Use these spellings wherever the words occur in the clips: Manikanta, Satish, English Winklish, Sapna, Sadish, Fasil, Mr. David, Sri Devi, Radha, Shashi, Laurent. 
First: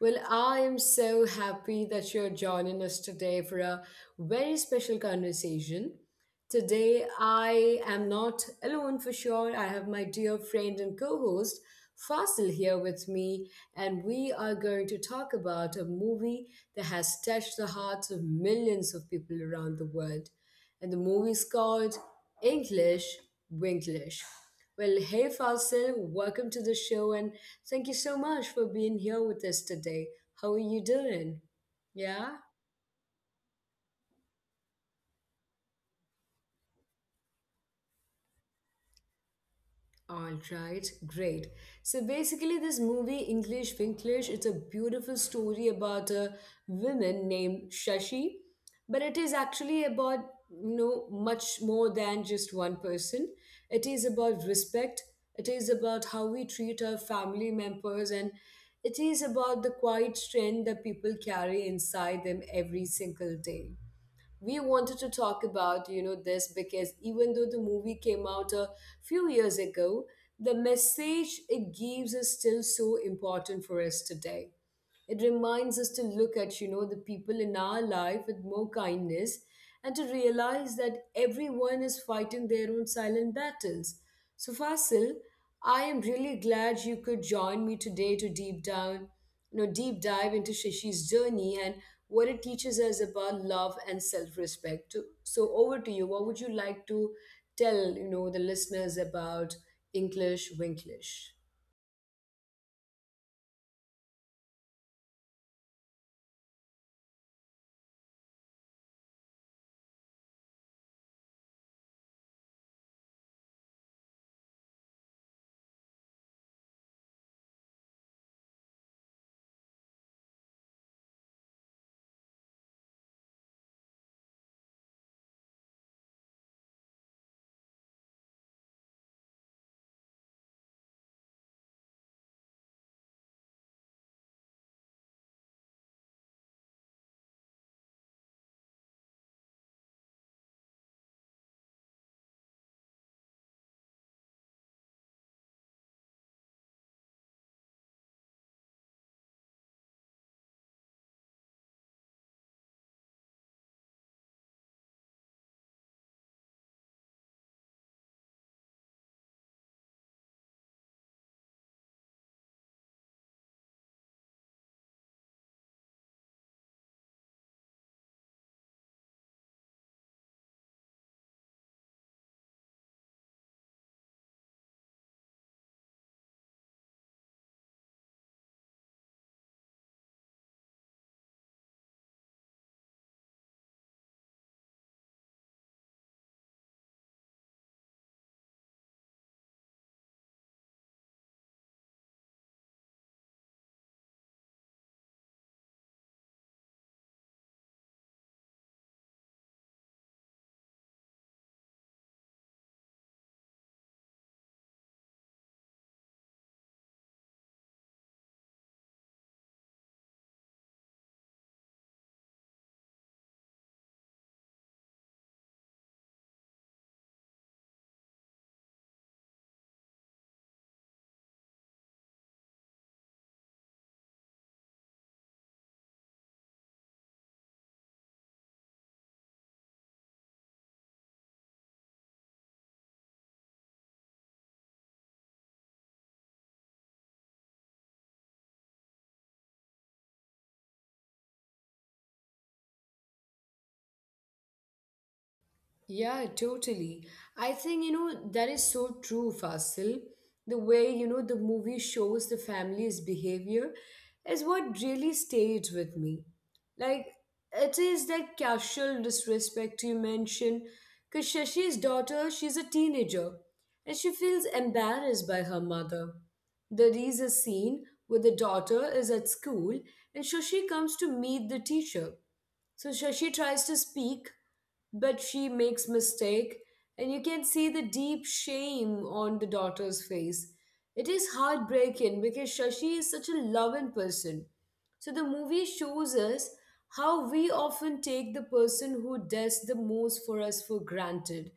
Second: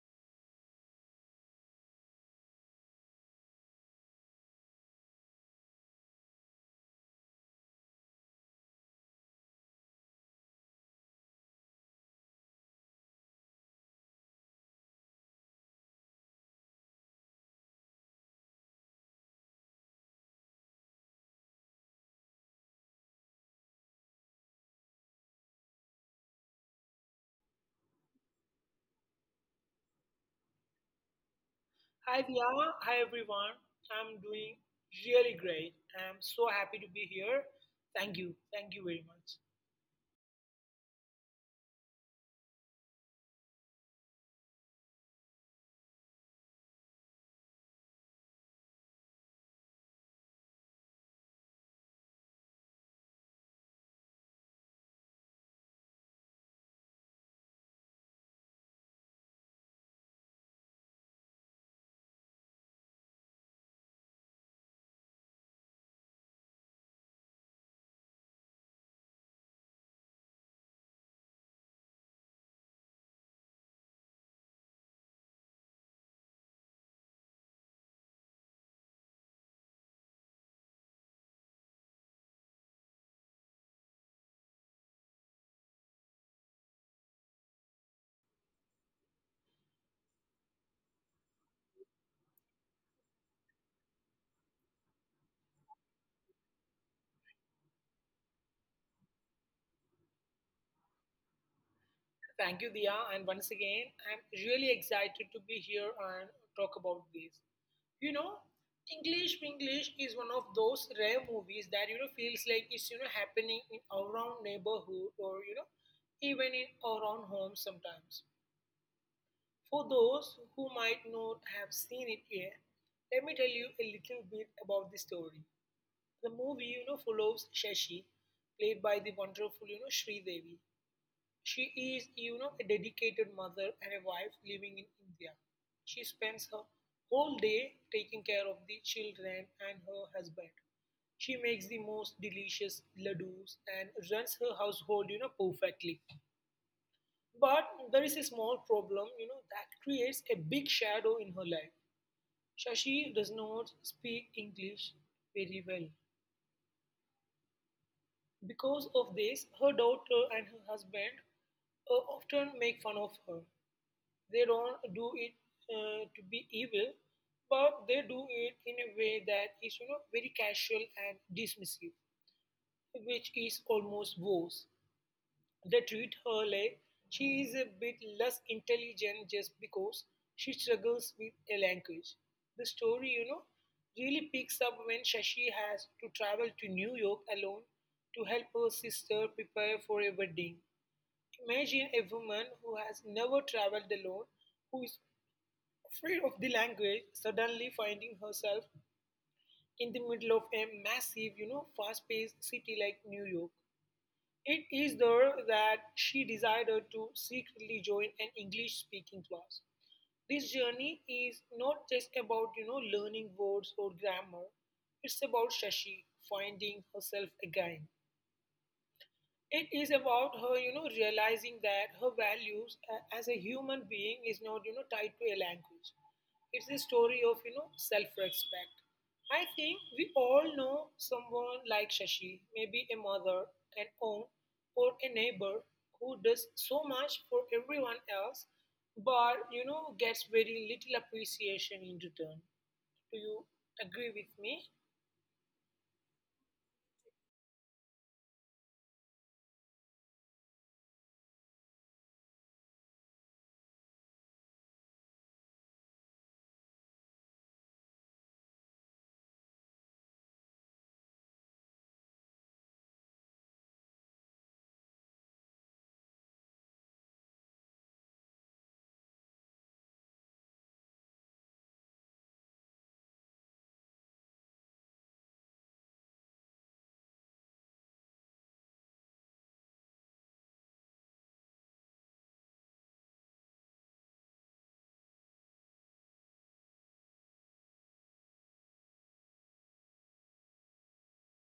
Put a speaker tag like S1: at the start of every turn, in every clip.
S1: Well, I am so happy that you're joining us today for a very special conversation. Today, I am not alone for sure. I have my dear friend and co host Fasil here with me, and we are going to talk about a movie that has touched the hearts of millions of people around the world and the movie is called English Winklish. Well, hey Fasil, welcome to the show and thank you so much for being here with us today. How are you doing?
S2: Hi
S1: Yeah?
S2: Dia, hi everyone. I'm doing really great. I'm so happy to be here. Thank you. Thank you very much.
S1: All right, great. So basically, this movie, English Winklish, it's a beautiful story about a woman named Shashi, but it is actually about much more than just one person. It is about respect. It is about how we treat our family members, and it is about the quiet strength that people carry inside them every single day. We wanted to talk about this because even though the movie came out a few years ago, the message it gives is still so important for us today. It reminds us to look at, the people in our life with more kindness and to realize that everyone is fighting their own silent battles. So, Fasil, I am really glad you could join me today to deep down, you know, deep dive into Shishi's journey and what it teaches us about love and self-respect. So, over to you. What would you like to tell, the listeners about English Winklish?
S2: Thank you, Dia. And once again, I'm really excited to be here and talk about this. You know, English English is one of those rare movies that you know feels like it's happening in our own neighborhood or even in our own home sometimes. For those who might not have seen it yet, let me tell you a little bit about the story. The movie, you know, follows Shashi, played by the wonderful, you know, Sri Devi. She is, you know, a dedicated mother and a wife living in India. She spends her whole day taking care of the children and her husband. She makes the most delicious ladoos and runs her household, you know, perfectly. But there is a small problem, you know, that creates a big shadow in her life. Shashi does not speak English very well. Because of this, her daughter and her husband often make fun of her. They don't do it to be evil, but they do it in a way that is, you know, very casual and dismissive, which is almost worse. They treat her like she is a bit less intelligent just because she struggles with a language. The story, you know, really picks up when Shashi has to travel to New York alone to help her sister prepare for a wedding. Imagine a woman who has never traveled alone, who is afraid of the language, suddenly finding herself in the middle of a massive, you know, fast paced city like New York. It is there that she decided to secretly join an English speaking class. This journey is not just about, you know, learning words or grammar. It's about Shashi finding herself again. It is about her, you know, realizing that her values as a human being is not, you know, tied to a language. It's a story of, you know, self-respect. I think we all know someone like Shashi, maybe a mother, an aunt, or a neighbor who does so much for everyone else, but you know, gets very little appreciation in return. Do you agree with me?
S1: Yeah, totally. I think, that is so true, Fasil. The way, the movie shows the family's behavior is what really stayed with me. Like, it is that casual disrespect you mentioned, because Shashi's daughter, she's a teenager, and she feels embarrassed by her mother. There is a scene where the daughter is at school and Shashi comes to meet the teacher. So Shashi tries to speak, but she makes mistake, and you can see the deep shame on the daughter's face. It is heartbreaking because Shashi is such a loving person. So the movie shows us how we often take the person who does the most for us for granted.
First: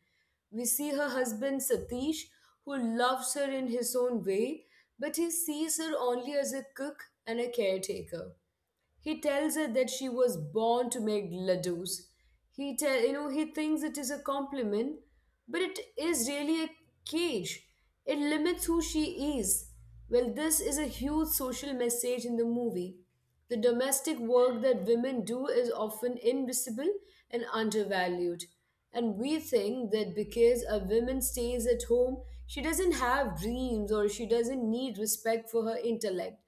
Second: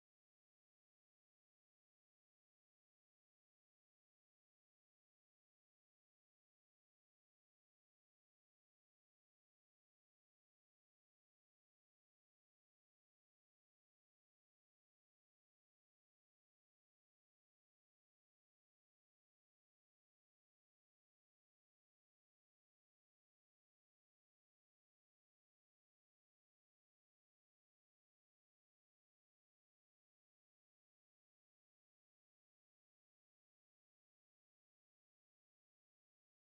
S1: We see her husband Satish, who loves her in his own way, but he sees her only as a cook and a caretaker. He tells her that she was born to make ladoos. He tell you know he thinks it is a compliment, but it is really a cage. It limits who she is. Well, this is a huge social message in the movie. The domestic work that women do is often invisible and undervalued. And we think that because a woman stays at home, she doesn't have dreams or she doesn't need respect for her intellect.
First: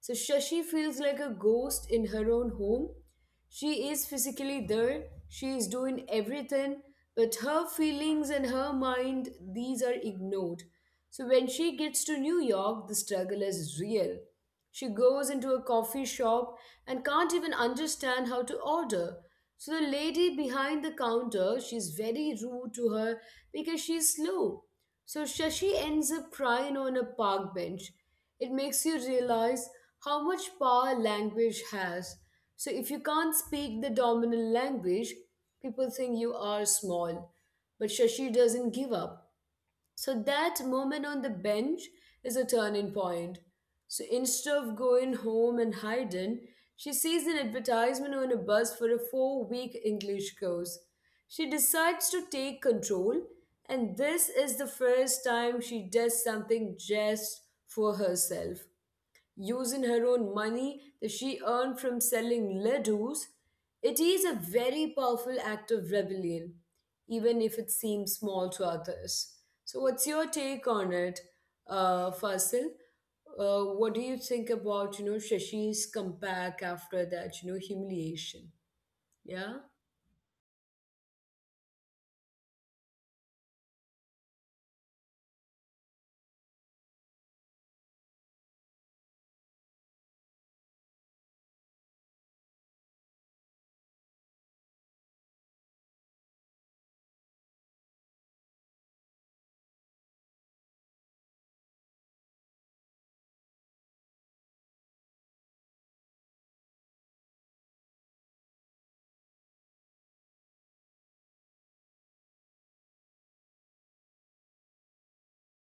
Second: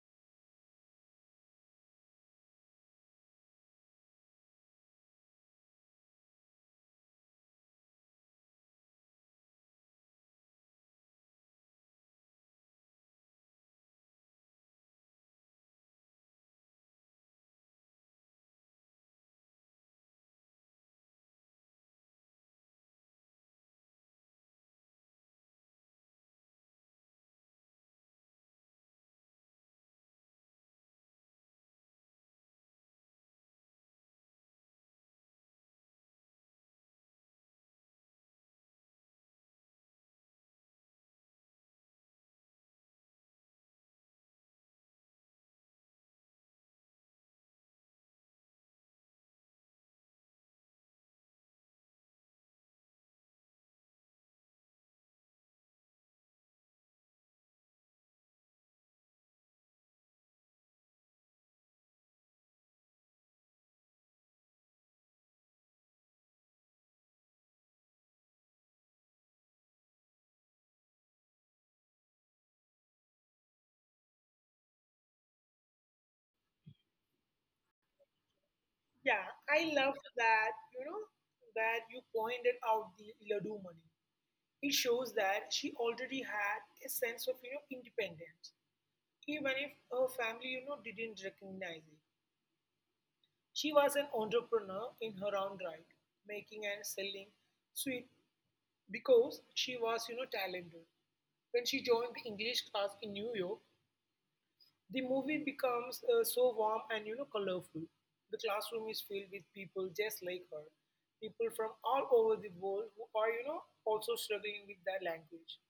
S1: So Shashi feels like a ghost in her own home. She is physically there, she is doing everything, but her feelings and her mind, these are ignored. So when she gets to New York, the struggle is real. She goes into a coffee shop and can't even understand how to order. So the lady behind the counter, she's very rude to her because she's slow. So Shashi ends up crying on a park bench. It makes you realize how much power language has. So if you can't speak the dominant language, people think you are small. But Shashi doesn't give up. So that moment on the bench is a turning point. So instead of going home and hiding, she sees an advertisement on a bus for a 4-week English course. She decides to take control, and this is the first time she does something just for herself using her own money that she earned from selling ladoos. It is a very powerful act of rebellion, even if it seems small to others. So, what's your take on it, Fasil? What do you think about Shashi's comeback after that humiliation?
S2: Yeah,
S1: Yeah,
S2: I love that, you know, that you pointed out the Ladu money. It shows that she already had a sense of, you know, independence, even if her family, you know, didn't recognize it. She was an entrepreneur in her own right, making and selling sweet because she was, you know, talented. When she joined the English class in New York, the movie becomes so warm and you know colorful. The classroom is filled with people just like her, people from all over the world who are you know also struggling with their language.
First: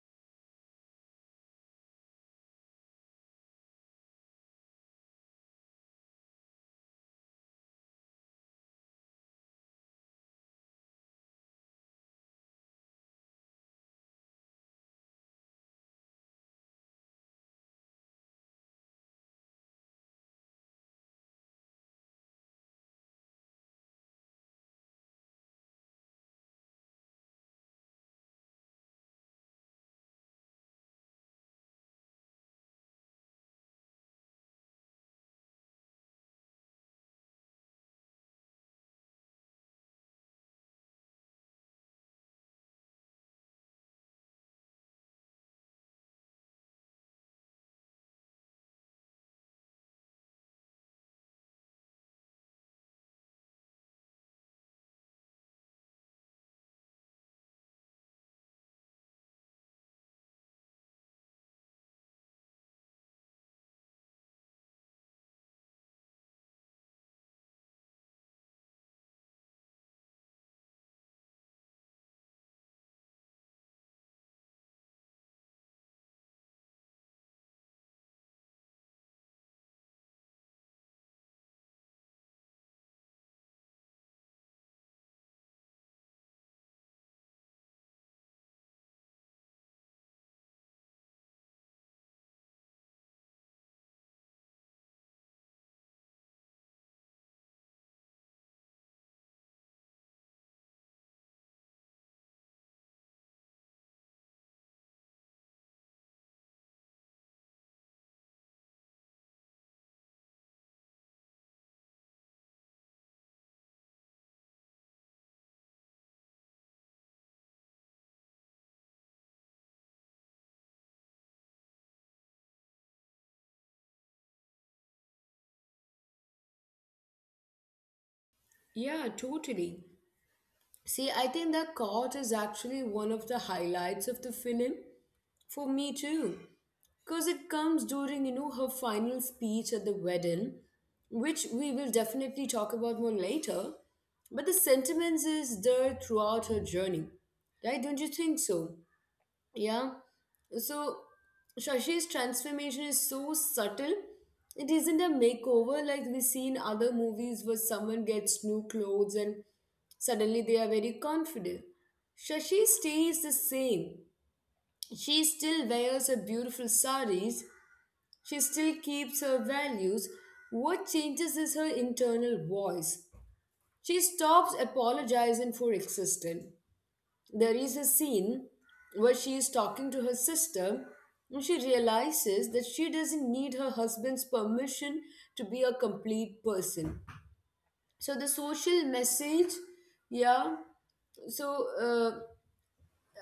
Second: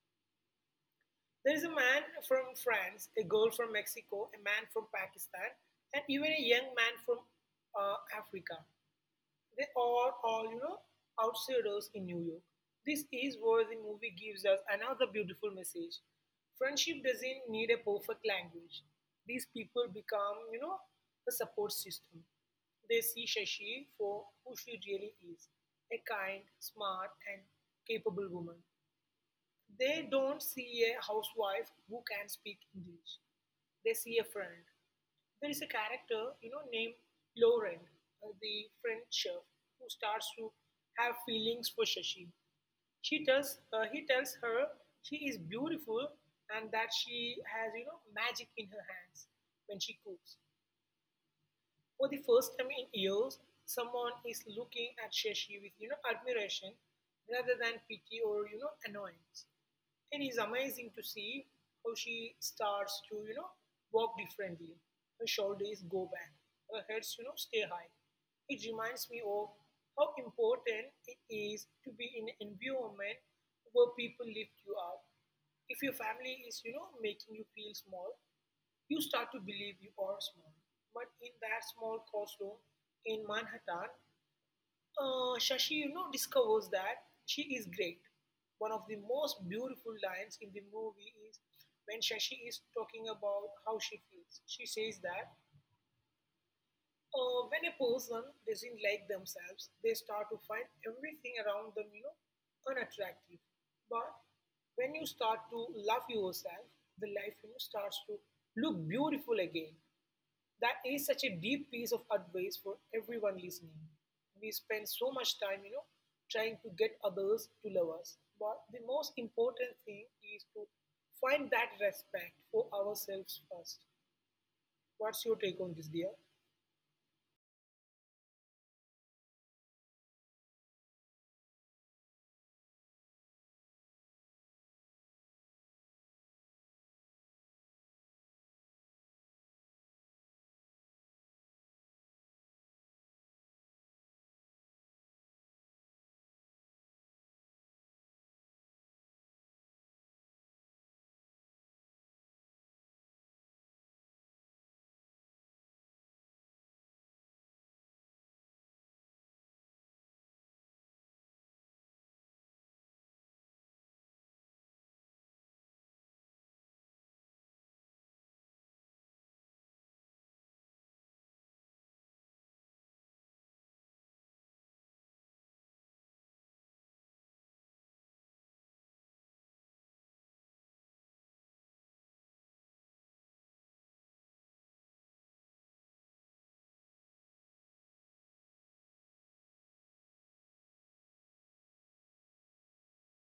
S2: There is a man from France, a girl from Mexico, a man from Pakistan, and even a young man from Africa. They are all, you know, outsiders in New York. This is where the movie gives us another beautiful message. Friendship doesn't need a perfect language. These people become, you know, a support system. They see Shashi for who she really is a kind, smart, and capable woman. They don't see a housewife who can speak English. They see a friend. There is a character, you know, named Laurent, the French chef, who starts to have feelings for Shashi. He tells her she is beautiful and that she has, you know, magic in her hands when she cooks. For the first time in years, someone is looking at Shashi with you know admiration rather than pity or you know annoyance. It is amazing to see how she starts to you know walk differently. Her shoulders go back, her heads you know stay high. It reminds me of how important it is to be in an environment where people lift you up. If your family is you know making you feel small, you start to believe you are small. But in that small courtroom in Manhattan, Shashi you know, discovers that she is great. One of the most beautiful lines in the movie is when Shashi is talking about how she feels. She says that when a person doesn't like themselves, they start to find everything around them, you know, unattractive. But when you start to love yourself, the life you know, starts to look beautiful again that is such a deep piece of advice for everyone listening. We spend so much time, you know, trying to get others to love us. But the most important thing is to find that respect for ourselves first. What's your take on this, dear?
S1: yeah, totally. See, I think the court is actually one of the highlights of the film for me too, because it comes during her final speech at the wedding, which we will definitely talk about more later, but the sentiments is there throughout her journey, right? Don't you think so? Yeah. So Shashi's transformation is so subtle. It isn't a makeover like we see in other movies where someone gets new clothes and suddenly they are very confident. Shashi stays the same. She still wears her beautiful saris. She still keeps her values. What changes is her internal voice. She stops apologizing for existing. There is a scene where she is talking to her sister and she realizes that she doesn't need her husband's permission to be a complete person. So the social message, yeah, so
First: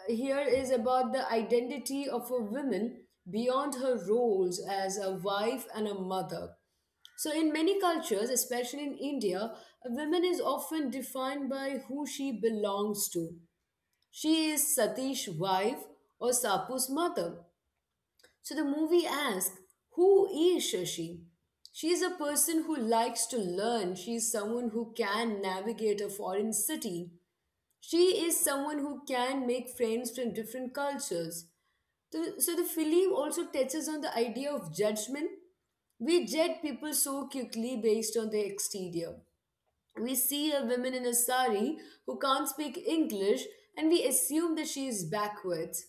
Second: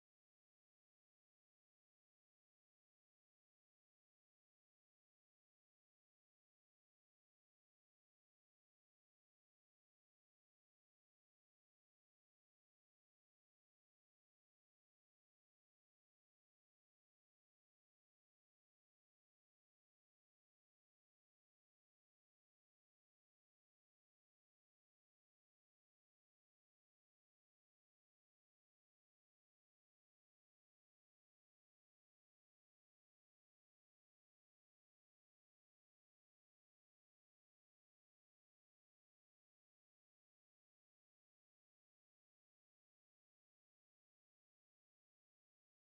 S1: here is about the identity of a woman beyond her roles as a wife and a mother. So, in many cultures, especially in India, a woman is often defined by who she belongs to. She is Satish's wife or Sapu's mother. So, the movie asks, who is Shashi? She is a person who likes to learn. She is someone who can navigate a foreign city. She is someone who can make friends from different cultures. So the film also touches on the idea of judgment. We judge people so quickly based on their exterior. We see a woman in a sari who can't speak English and we assume that she is backwards.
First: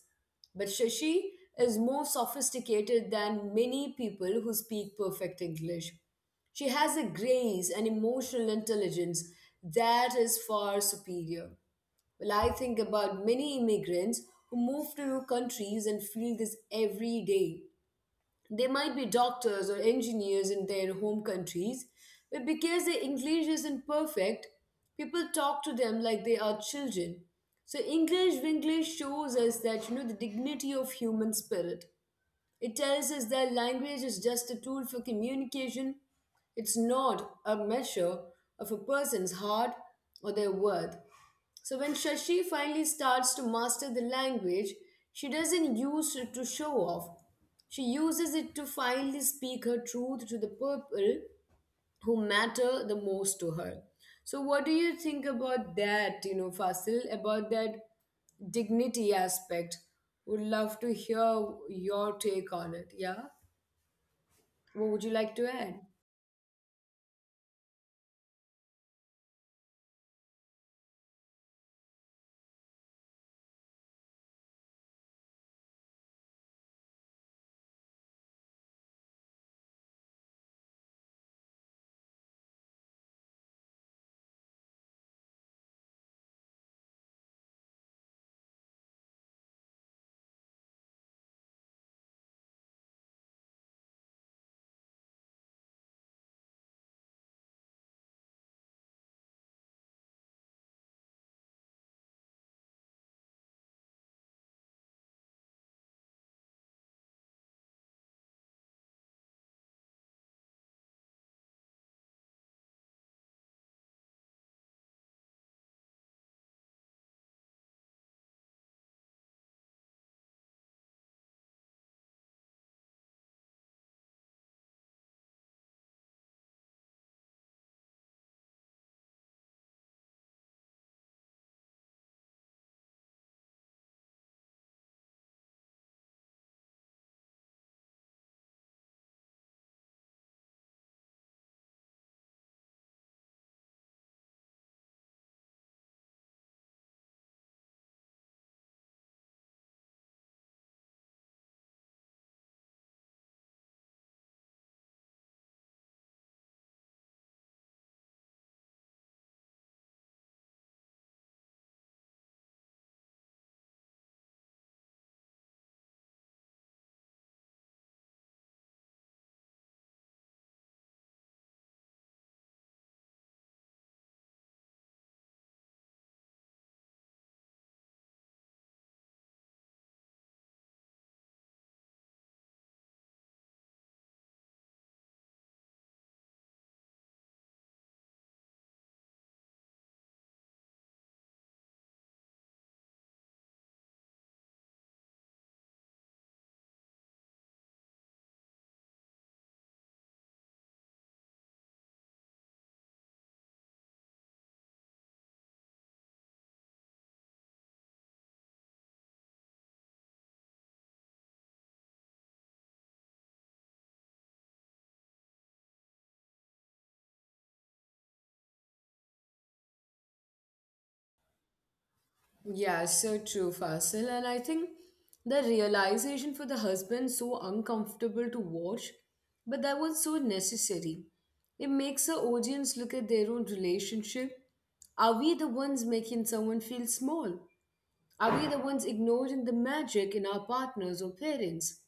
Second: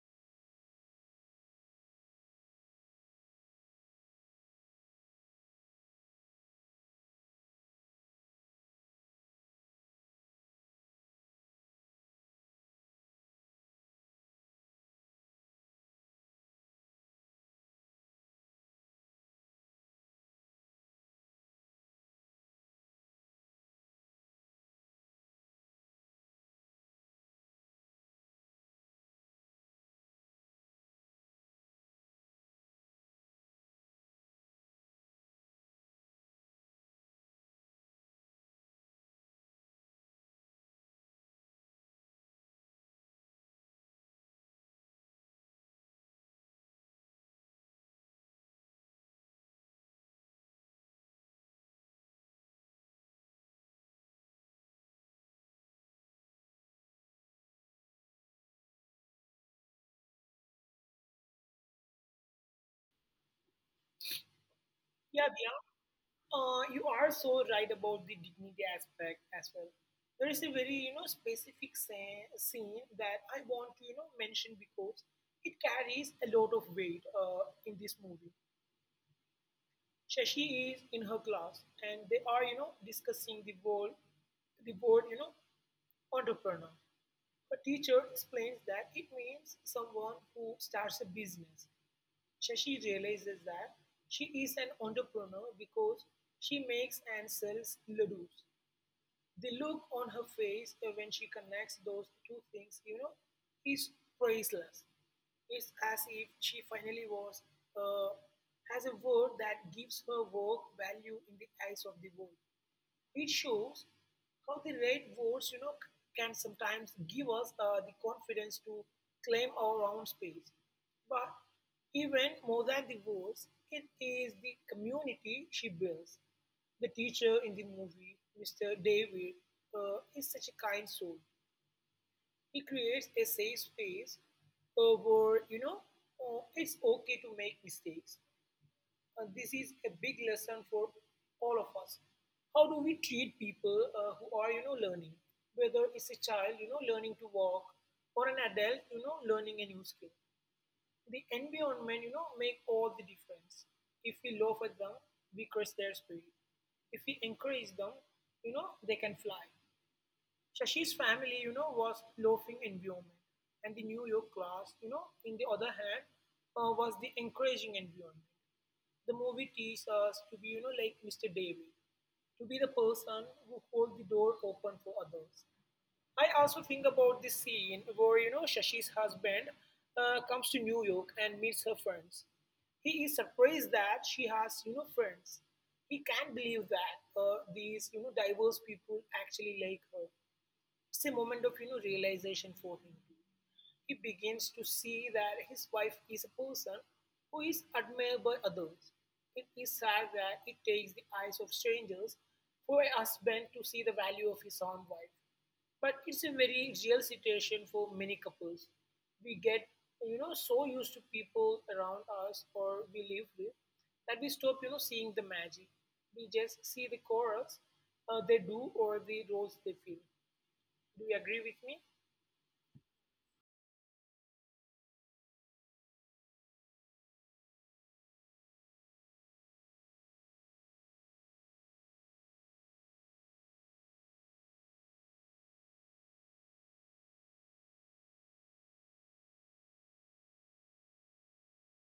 S1: But Shashi is more sophisticated than many people who speak perfect English. She has a grace and emotional intelligence that is far superior. Well, I think about many immigrants who move to new countries and feel this every day. They might be doctors or engineers in their home countries, but because their English isn't perfect, people talk to them like they are children. So English English shows us that the dignity of human spirit. It tells us that language is just a tool for communication. It's not a measure of a person's heart or their worth. So when Shashi finally starts to master the language, she doesn't use it to show off. She uses it to finally speak her truth to the people who matter the most to her. So what do you think about that, Fasil, about that dignity aspect? Would love to hear your take on it. Yeah? What would you
S2: Yeah,
S1: like to
S2: dear.
S1: add?
S2: You are so right about the dignity aspect as well. There is a very, you know, specific scene that I want to, you know, mention because it carries a lot of weight in this movie. Shashi is in her class and they are, you know, discussing the word, you know, entrepreneur. A teacher explains that it means someone who starts a business. Shashi realizes that she is an entrepreneur because she makes and sells ladoos. The look on her face when she connects those two things, you know, is priceless. It's as if she finally was uh, has a word that gives her work value in the eyes of the world. It shows how the right words, you know, can sometimes give us the confidence to claim our own space. But even more than the words, it is the community she builds. The teacher in the movie, Mr. David, is such a kind soul. He creates a safe space where, you know, it's okay to make mistakes. This is a big lesson for all of us. How do we treat people who are, you know, learning? Whether it's a child, you know, learning to walk, or an adult, you know, learning a new skill. The environment, you know, make all the difference. If we laugh at them, we curse their spirit. If we encourage them, you know, they can fly. Shashi's family, you know, was loafing environment, and the New York class, you know, in the other hand, was the encouraging environment. The movie teaches us to be, you know, like Mr. Davy, to be the person who holds the door open for others. I also think about this scene where, you know, Shashi's husband comes to New York and meets her friends. He is surprised that she has, you know, friends. He can't believe that these, you know, diverse people actually like her. It's a moment of you know realization for him too. He begins to see that his wife is a person who is admired by others. It is sad that it takes the eyes of strangers for a husband to see the value of his own wife. But it's a very real situation for many couples. We get you know so used to people around us or we live with that we stop you know seeing the magic. We just see the chorus they do or the roles they fill. Do you agree with me?
S1: Yeah, so true, Fasil. And I think the realization for the husband so uncomfortable to watch, but that was so necessary. It makes the audience look at their own relationship. Are we the ones making someone feel small? Are we the ones ignoring the magic in our partners or parents?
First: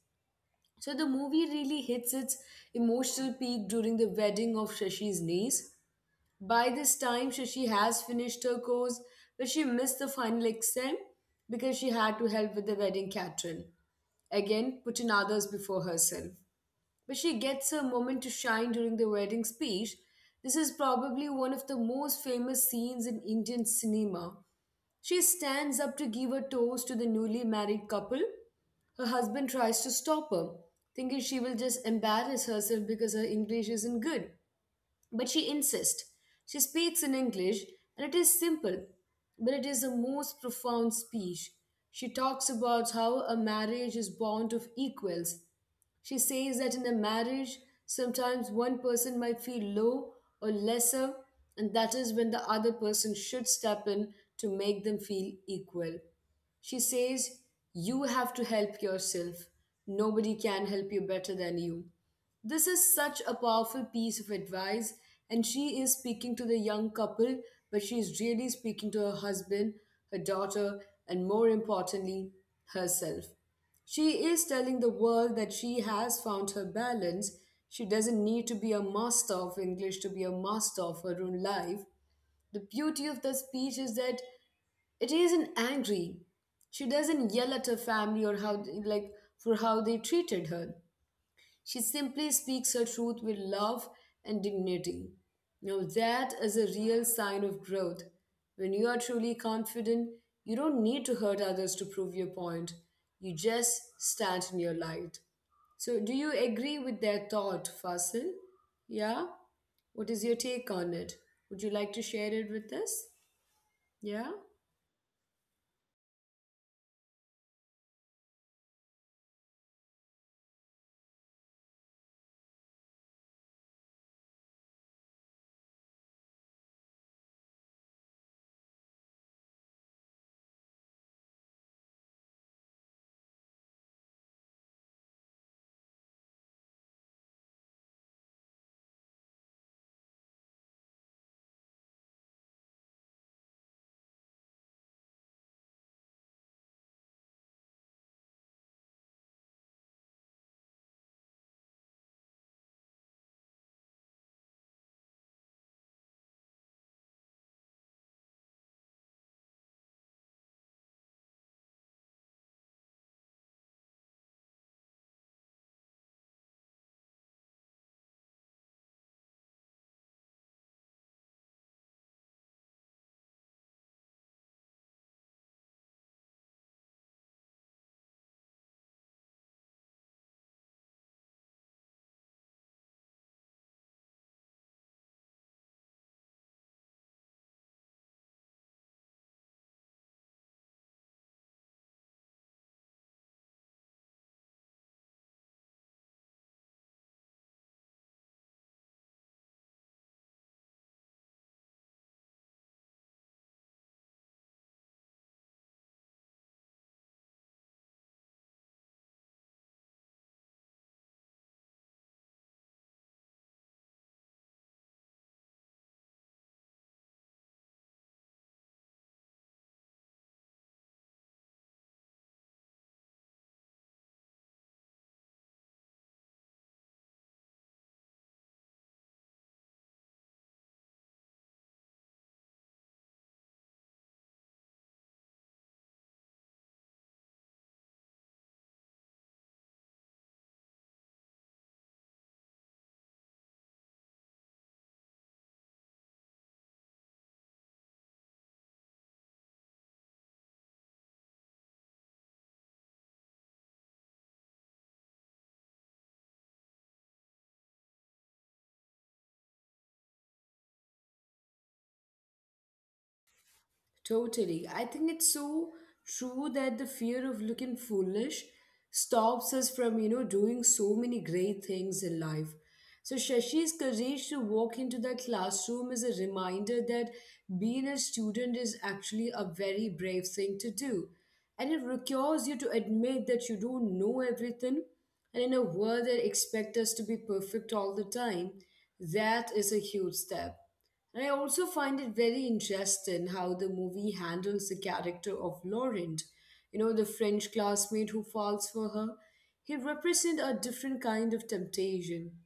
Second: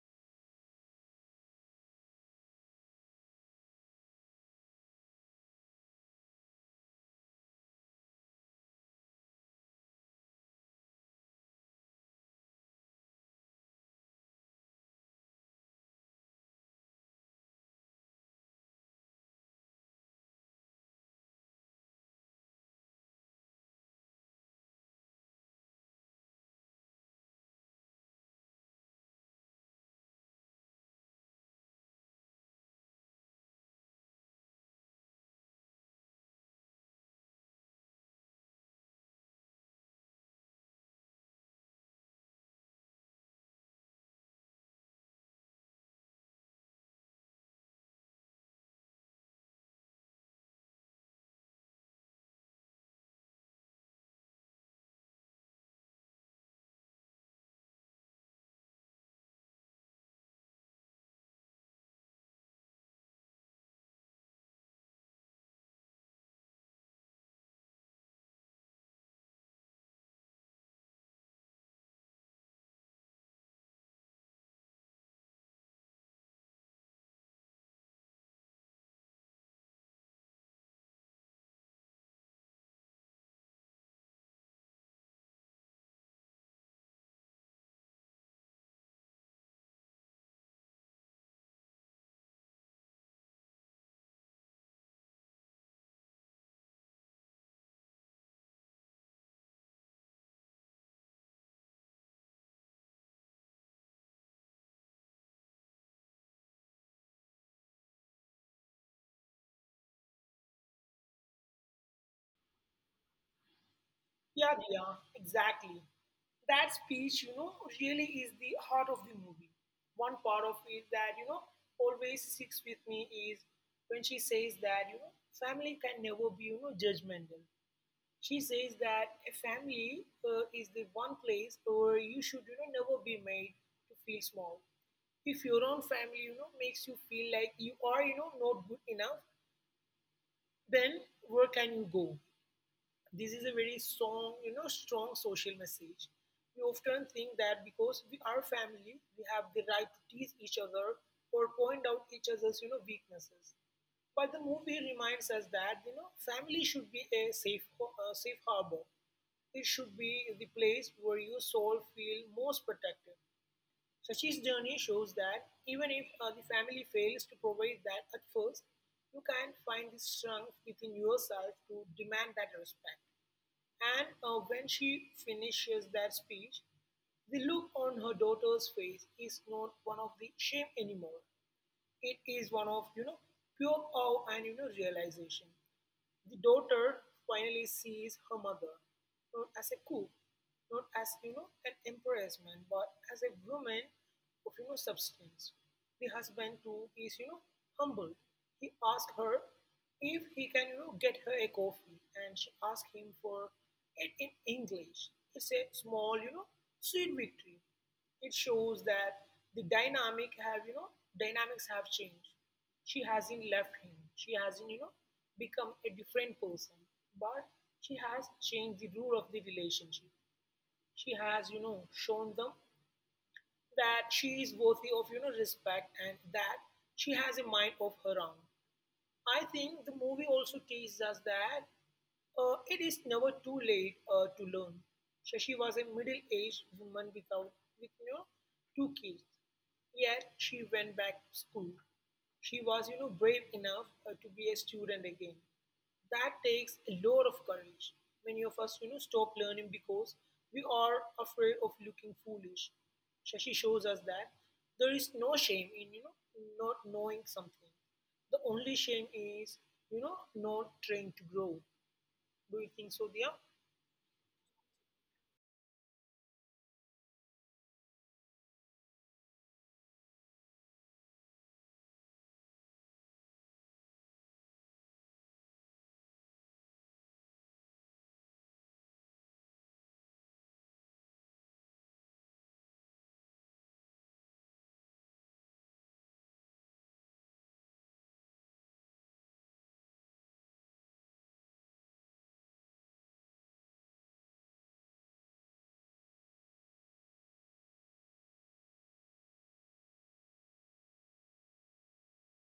S1: So the movie really hits its emotional peak during the wedding of Shashi's niece. By this time, Shashi has finished her course, but she missed the final exam because she had to help with the wedding catering. Again, putting others before herself. But she gets her moment to shine during the wedding speech. This is probably one of the most famous scenes in Indian cinema. She stands up to give a toast to the newly married couple. Her husband tries to stop her, thinking she will just embarrass herself because her English isn't good. But she insists. She speaks in English, and it is simple, but it is the most profound speech. She talks about how a marriage is bond of equals. She says that in a marriage, sometimes one person might feel low or lesser, and that is when the other person should step in to make them feel equal. She says, "You have to help yourself. Nobody can help you better than you." This is such a powerful piece of advice, and she is speaking to the young couple, but she is really speaking to her husband, her daughter, and more importantly, herself. She is telling the world that she has found her balance. She doesn't need to be a master of English to be a master of her own life. The beauty of the speech is that it isn't angry. She doesn't yell at her family or how like for how they treated her. She simply speaks her truth with love and dignity. Now, that is a real sign of growth. When you are truly confident, you don't need to hurt others to prove your point. You just stand in your light. So, do you agree with their thought, Fasil? Yeah? What is your take on it? Would you like to share it with us? Yeah?
S2: Yeah, Diya, exactly. That speech, you know, really is the heart of the movie. One part of it that, you know, always sticks with me is when she says that, you know, family can never be, you know, judgmental. She says that a family is the one place where you should, you know, never be made to feel small. If your own family, you know, makes you feel like you are, you know, not good enough, then where can you go? This is a very strong social message. We often think that because we are family, we have the right to tease each other or point out each other's, you know, weaknesses. But the movie reminds us that you know family should be a safe harbor. It should be the place where your soul feel most protected. Sachi's journey shows that even if the family fails to provide that at first, you can find the strength within yourself to demand that respect. And when she finishes that speech, the look on her daughter's face is not one of the shame anymore. It is one of you know pure awe and you know realization. The daughter finally sees her mother, not as a coup, not as you know an embarrassment, but as a woman of you know substance. The husband too is you know humble. He asks her if he can you know get her a coffee, and she asks him for it in English. It's a small you know sweet victory. It shows that the dynamics have changed she hasn't left him. She hasn't, you know, become a different person. But she has changed the rule of the relationship. She has, shown them that she is worthy of, respect, and that she has a mind of her own. I think the movie also teaches us that it is never too late to learn. Shashi was a middle-aged woman without, with two kids. Yet she went back to school. She was, brave enough to be a student again. That takes a lot of courage. Many of us, stop learning because we are afraid of looking foolish. Shashi shows us that there is no shame in, not knowing something. The only shame is not trying to grow. Do you think so, Dia?
S1: Totally. I think it's so true that the fear of looking foolish stops us from, doing so many great things in life. So Shashi's courage to walk into that classroom is a reminder that being a student is actually a very brave thing to do. And it requires you to admit that you don't know everything. And in a world that expects us to be perfect all the time, that is a huge step. And I also find it very interesting how the movie handles the character of Laurent, the French classmate who falls for her. He represents a different kind of temptation.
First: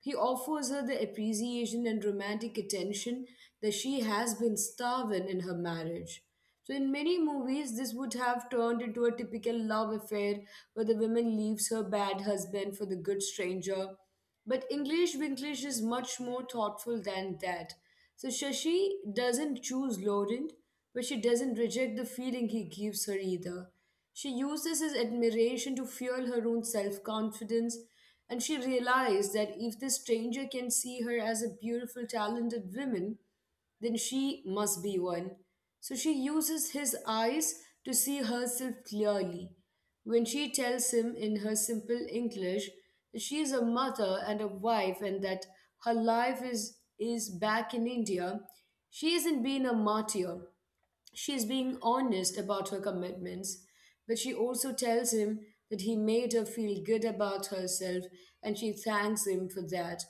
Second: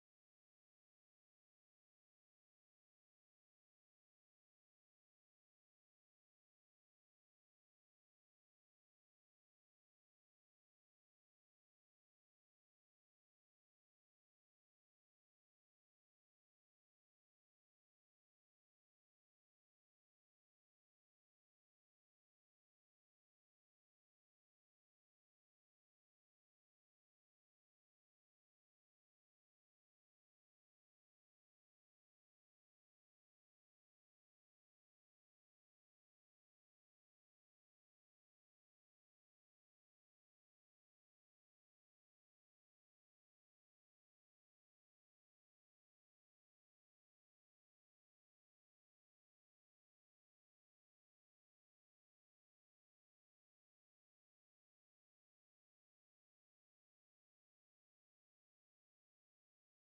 S1: He offers her the appreciation and romantic attention that she has been starving in her marriage. So in many movies, this would have turned into a typical love affair where the woman leaves her bad husband for the good stranger. But English Winglish is much more thoughtful than that. So Shashi doesn't choose Laurent, but she doesn't reject the feeling he gives her either. She uses his admiration to fuel her own self confidence, and she realized that if this stranger can see her as a beautiful, talented woman, then she must be one. So she uses his eyes to see herself clearly. When she tells him in her simple English that she is a mother and a wife and that her life is back in India, she isn't being a martyr. She is being honest about her commitments, but she also tells him that he made her feel good about herself and she thanks him for that.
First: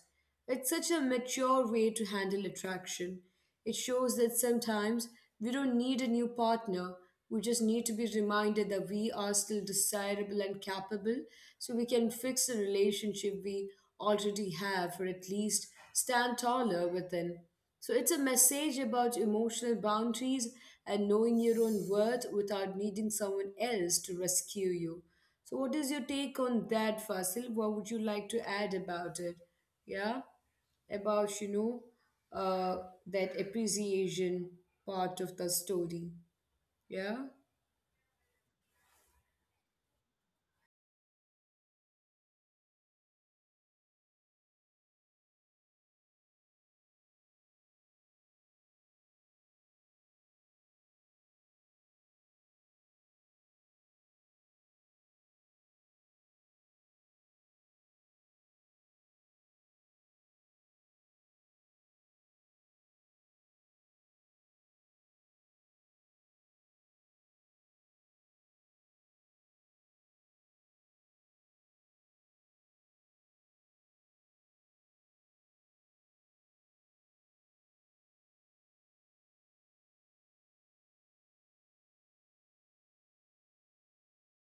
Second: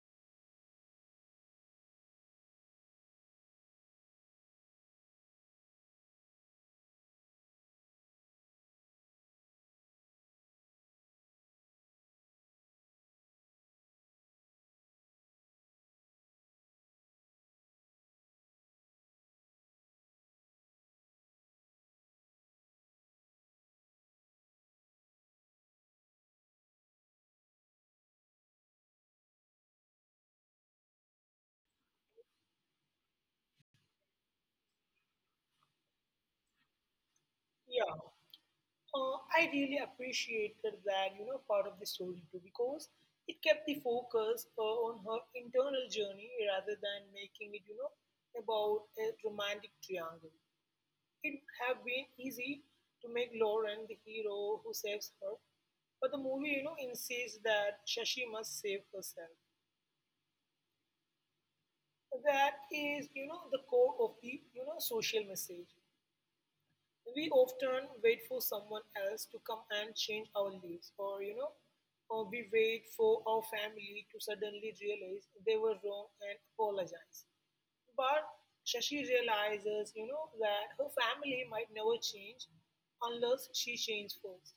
S1: It's such a mature way to handle attraction. It shows that sometimes we don't need a new partner, we just need to be reminded that we are still desirable and capable so we can fix the relationship we already have or at least stand taller within. So it's a message about emotional boundaries and knowing your own worth without needing someone else to rescue you. So what is your take on that, Fasil? What would you like to add about it? Yeah, about uh, that appreciation part of the story. Yeah.
S2: Yeah. I really appreciated that, part of the story too, because it kept the focus on her internal journey rather than making it about a romantic triangle. It would have been easy to make Lauren the hero who saves her, but the movie, insists that Shashi must save herself. That is, the core of the social message. We often wait for someone else to come and change our lives, or or we wait for our family to suddenly realize they were wrong and apologize. But Shashi realizes that her family might never change unless she changed first.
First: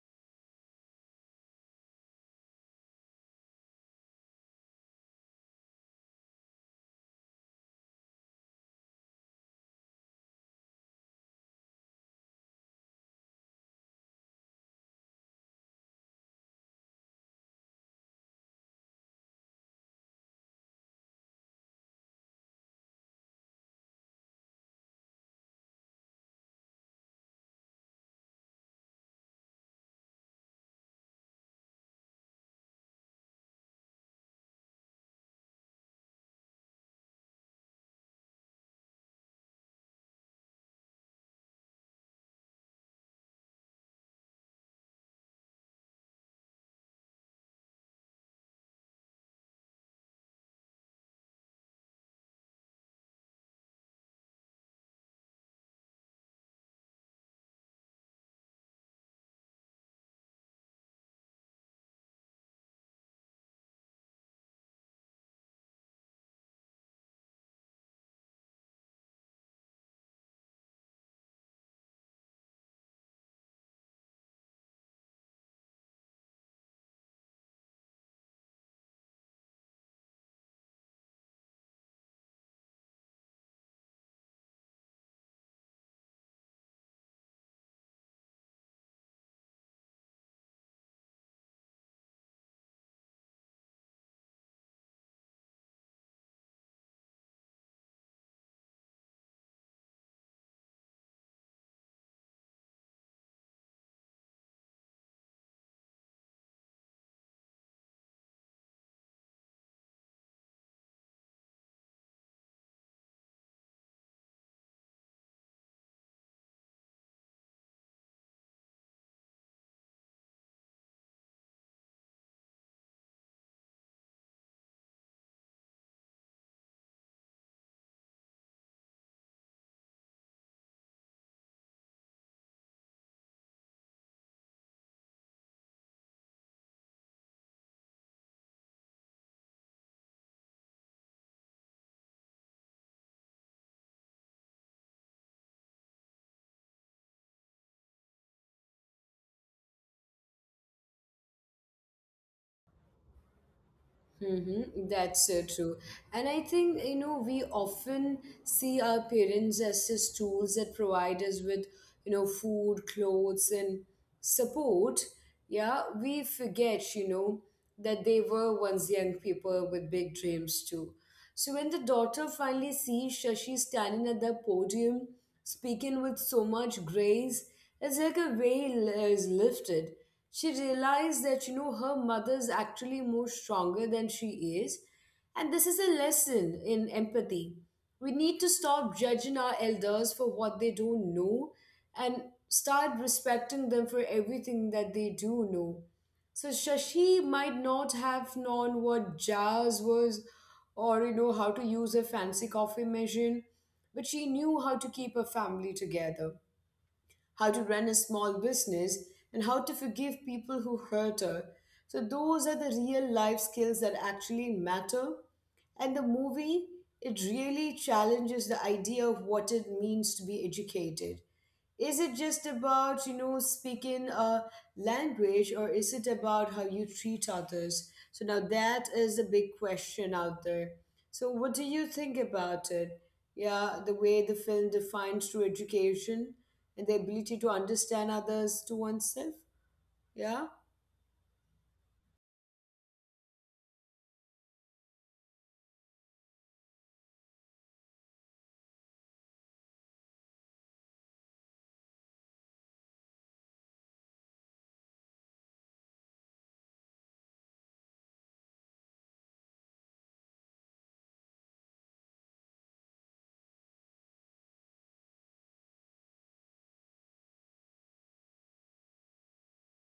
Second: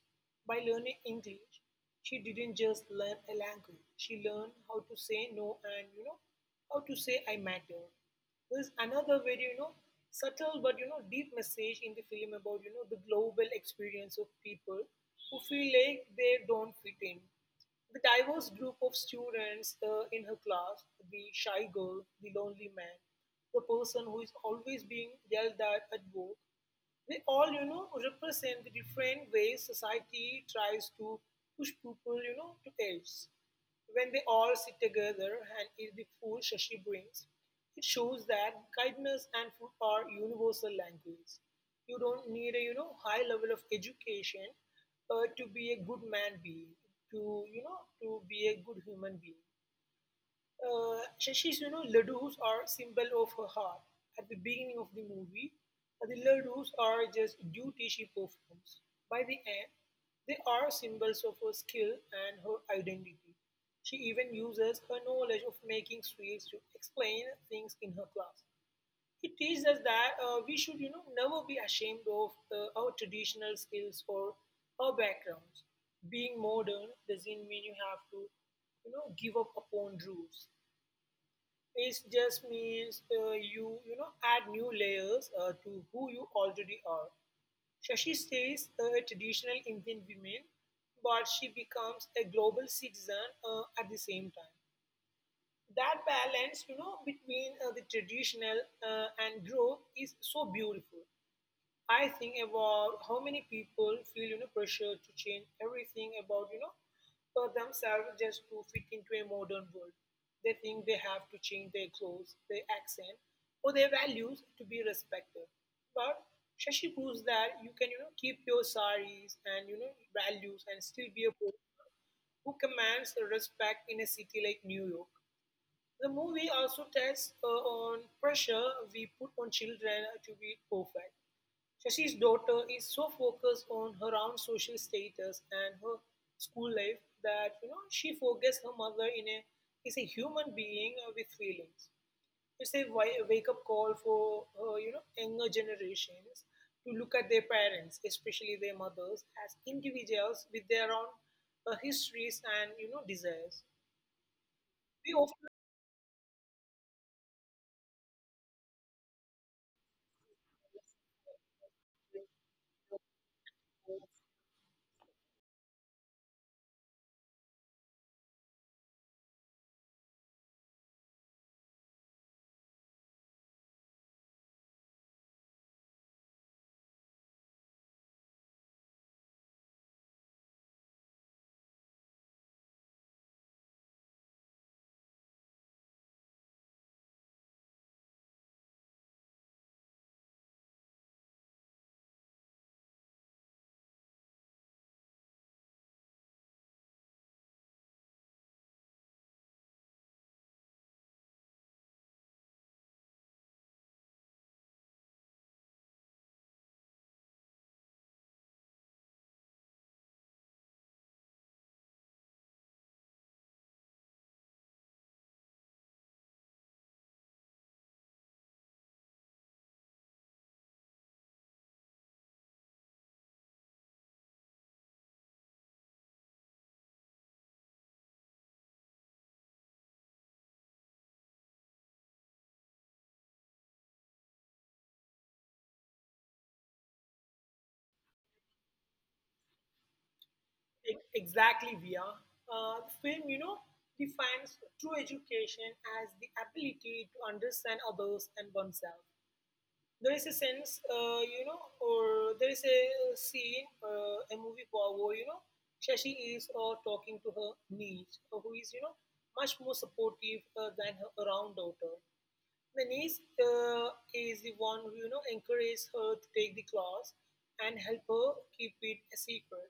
S2: By learning English, she didn't just learn a language; she learned how to say no, and how to say I matter. There's another very, subtle but deep message in the film about the global experience of people who feel like they don't fit in. The diverse group of students in her class, the shy girl, the lonely man, the person who is always being yelled at work, they all represent the different ways society tries to push people to edge. When they all sit together and eat the food Shashi brings, it shows that kindness and food are universal language. You don't need a high level of education to be a to to be a good human being. Shashi's, ladoos are symbol of her heart. At the beginning of the movie, the ladoos are just duty she performs. By the end, they are symbols of her skill and her identity. She even uses her knowledge of making sweets to explain things in her class. It teaches us that we should, never be ashamed of our traditional skills or our backgrounds. Being modern doesn't mean you have to give up upon rules. It just means you you know add new layers to who you already are. Shashi stays a traditional Indian woman, but she becomes a global citizen at the same time. That balance, between the traditional and growth is so beautiful. I think about how many people feel pressure to change everything about for themselves just to fit into a modern world. They think they have to change their clothes, their accent, or their values to be respected. But Shashi proves that you can keep your saris and values and still be a person who commands the respect in a city like New York. The movie also tests on pressure we put on children to be perfect. Shashi's daughter is so focused on her own social status and her school life that she forgets her mother in a is a human being with feelings. It's a wake up call for younger generations to look at their parents, especially their mothers, as individuals with their own histories and desires.
S1: Mm-hmm.
S2: We
S1: That's so
S2: often
S1: true. And I think, we often see our parents as just tools that provide us with, food, clothes, and support. Yeah, we forget, that they were once young people with big dreams too. So when the daughter finally sees Shashi standing at the podium speaking with so much grace, it's like a veil is lifted. She realized that, her mother's actually more stronger than she is. And this is a lesson in empathy. We need to stop judging our elders for what they don't know and start respecting them for everything that they do know. So Shashi might not have known what jars was or you know how to use a fancy coffee machine, but she knew how to keep a family together, how to run a small business, and how to forgive people who hurt her. So, those are the real life skills that actually matter. And the movie, it really challenges the idea of what it means to be educated. Is it just about, you know, speaking a language, or is it about how you treat others? So now that is a big question out there. So what do you think about it? Yeah, the way the film defines true education and the ability to understand others to oneself. Yeah.
S2: Exactly, Via. The film, defines true education as the ability to understand others and oneself. There is a sense, or there is a scene, a movie where, Shashi is talking to her niece, who is, much more supportive than her around daughter. The niece is the one who encourages her to take the class and help her keep it a secret.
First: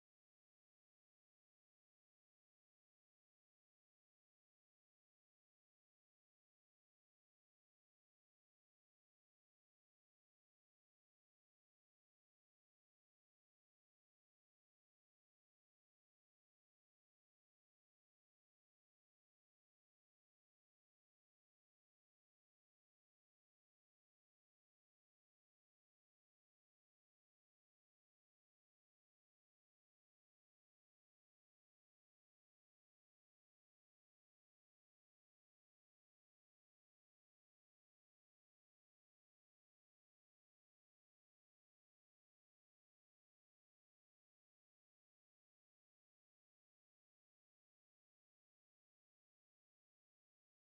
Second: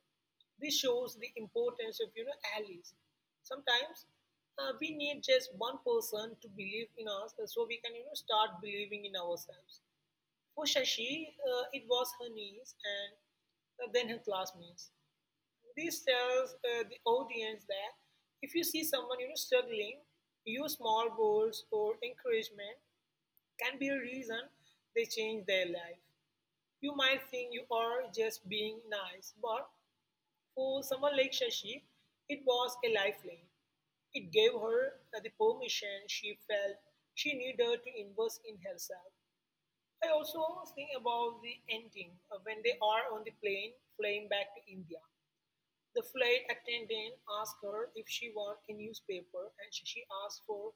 S2: This shows the importance of allies. Sometimes we need just one person to believe in us, so we can start believing in ourselves. For Shashi, it was her niece and then her classmates. This tells the audience that if you see someone struggling, use small goals or encouragement can be a reason they change their life. You might think you are just being nice, but for someone like Shashi, it was a lifeline. It gave her the permission she felt she needed to invest in herself. I also think about the ending when they are on the plane flying back to India. The flight attendant asked her if she want a newspaper, and she asked for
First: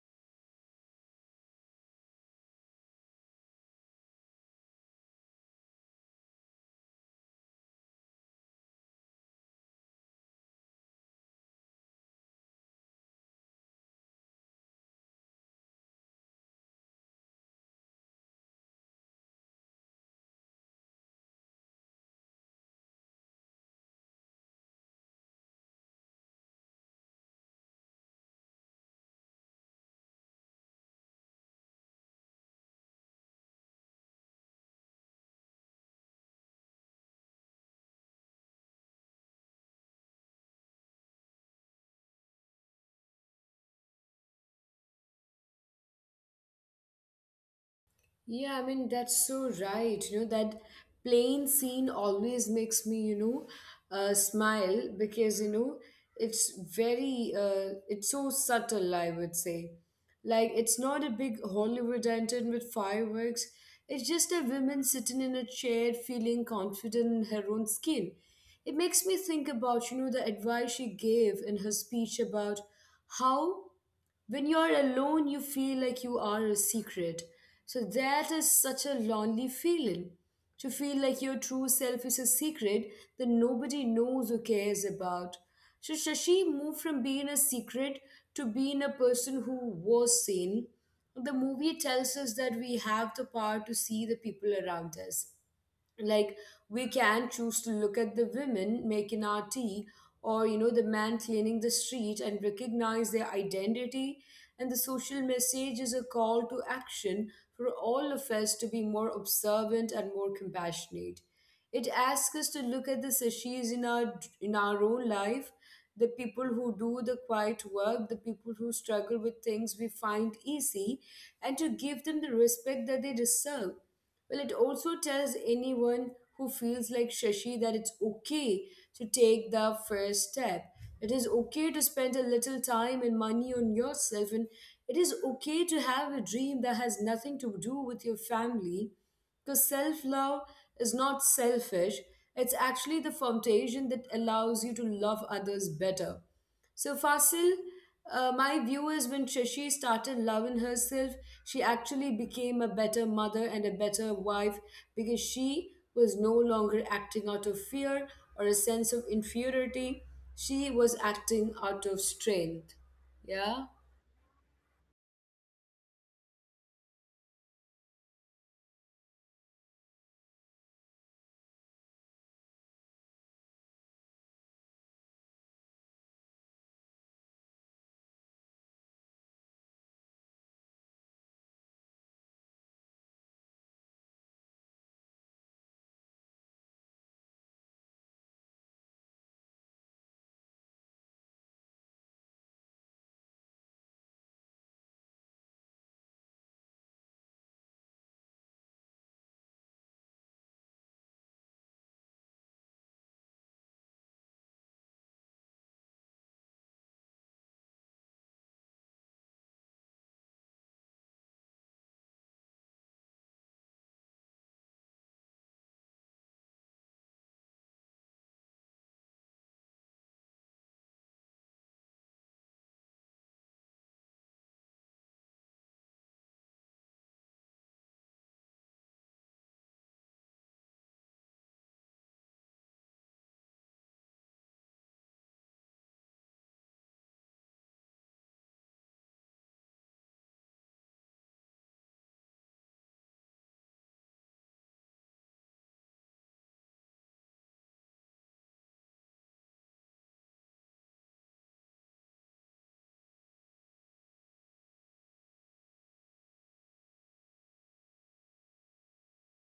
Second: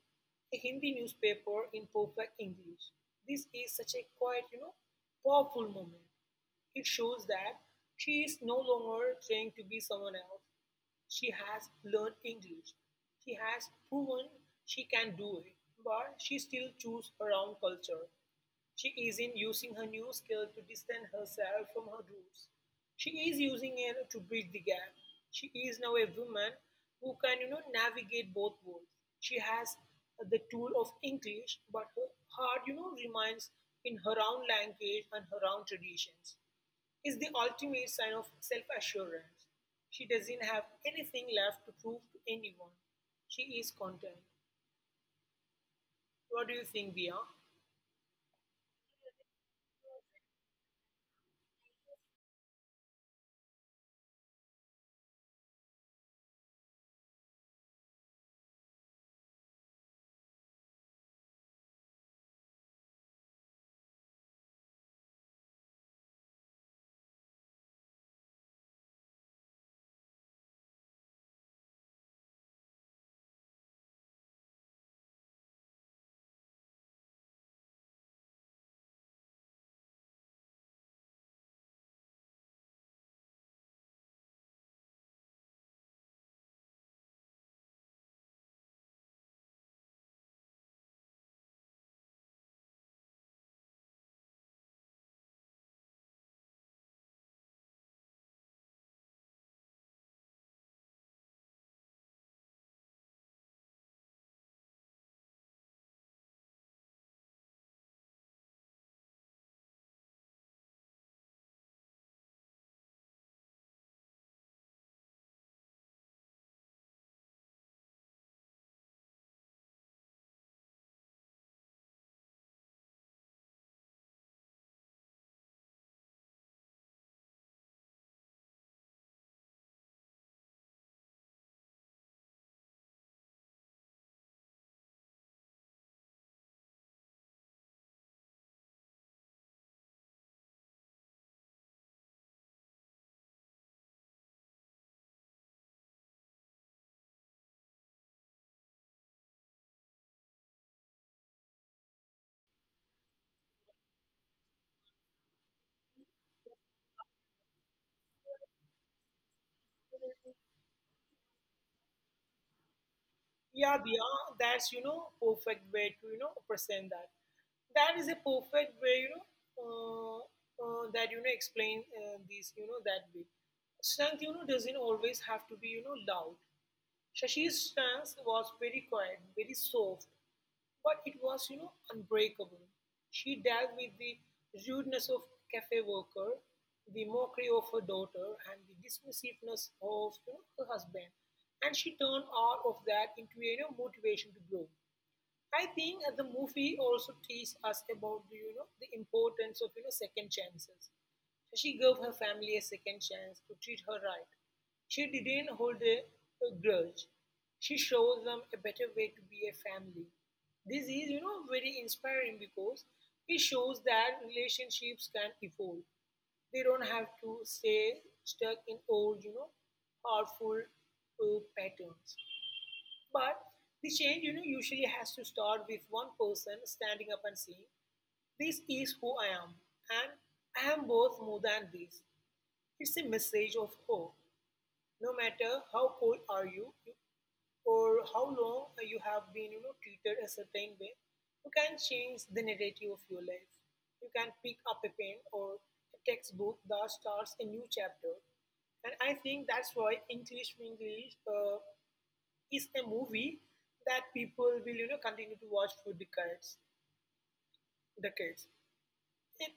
S2: a Hindi newspaper in perfect English. This is such a quite, powerful moment. It shows that she is no longer trying to be someone else. She has learned English. She has proven she can do it, but she still chooses her own culture. She is in using her new skill to distance herself from her roots. She is using it to bridge the gap. She is now a woman who can, navigate both worlds. She has the tool of English, but her heart, remains in her own language and her own traditions. Is the ultimate sign of self-assurance. She doesn't have anything left to prove to anyone. She is content. What do you think, Via?
S1: Yeah, I mean, that's so right. You know, that plain scene always makes me, smile because, it's very, it's so subtle, I would say. Like, it's not a big Hollywood lantern with fireworks. It's just a woman sitting in a chair feeling confident in her own skin. It makes me think about, you know, the advice she gave in her speech about how when you're alone you feel like you are a secret. So that is such a lonely feeling, to feel like your true self is a secret that nobody knows or cares about. So Shashi moved from being a secret to being a person who was seen. The movie tells us that we have the power to see the people around us. Like, we can choose to look at the women making our tea, or you know the man cleaning the street, and recognize their identity. And the social message is a call to action for all of us to be more observant and more compassionate. It asks us to look at the Sachis in our own life, the people who do the quiet work, the people who struggle with things we find easy, and to give them the respect that they deserve. Well, it also tells anyone who feels like Shashi that it's okay to take the first step. It is okay to spend a little time and money on yourself, and it is okay to have a dream that has nothing to do with your family. Because self love is not selfish, it's actually the foundation that allows you to love others better. So, Fasil, my view is when Trishi started loving herself, she actually became a better mother and a better wife because she was no longer acting out of fear or a sense of inferiority. She was acting out of strength. Yeah.
S2: Yeah, Diya, that's perfect way to present that. That is a perfect way uh, that explain this that way. Strength doesn't always have to be loud. Shashi's stance was very quiet, very soft, but it was, unbreakable. She dealt with the rudeness of cafe worker, the mockery of her daughter, and the dismissiveness of her husband, and she turned all of that into a motivation to grow. I think the movie also teaches us about the importance of second chances. She gave her family a second chance to treat her right. She didn't hold a grudge. She showed them a better way to be a family. This is very inspiring because it shows that relationships can evolve. They don't have to stay stuck in old harmful patterns. But the change, usually has to start with one person standing up and saying, "This is who I am, and I am both more than this." It's a message of hope. No matter how old are you or how long you have been, treated a certain way, you can change the narrative of your life. You can pick up a pen or a textbook that starts a new chapter. And I think that's why English English is a movie that people will continue to watch for decades decades. It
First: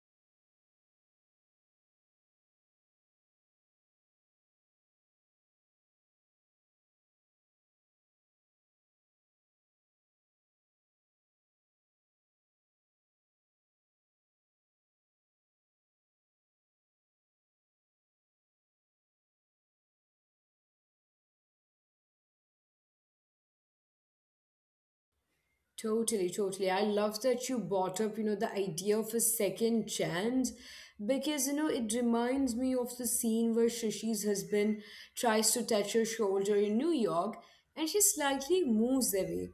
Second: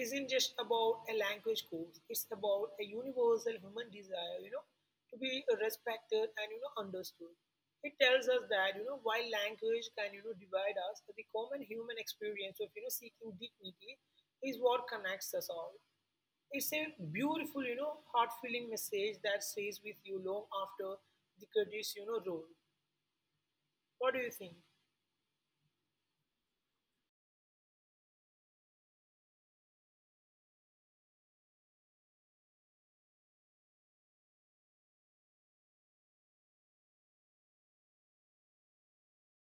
S2: isn't just about a language course; it's about a universal human desire to be respected and understood. It tells us that while language can divide us, the common human experience of seeking dignity is what connects us all. It's a beautiful heart-filling message that stays with you long after the credits roll. What do you think?
S1: Totally, totally. I love that you brought up, you know, the idea of a second chance because, you know, it reminds me of the scene where Shashi's husband tries to touch her shoulder in New York and she slightly moves away.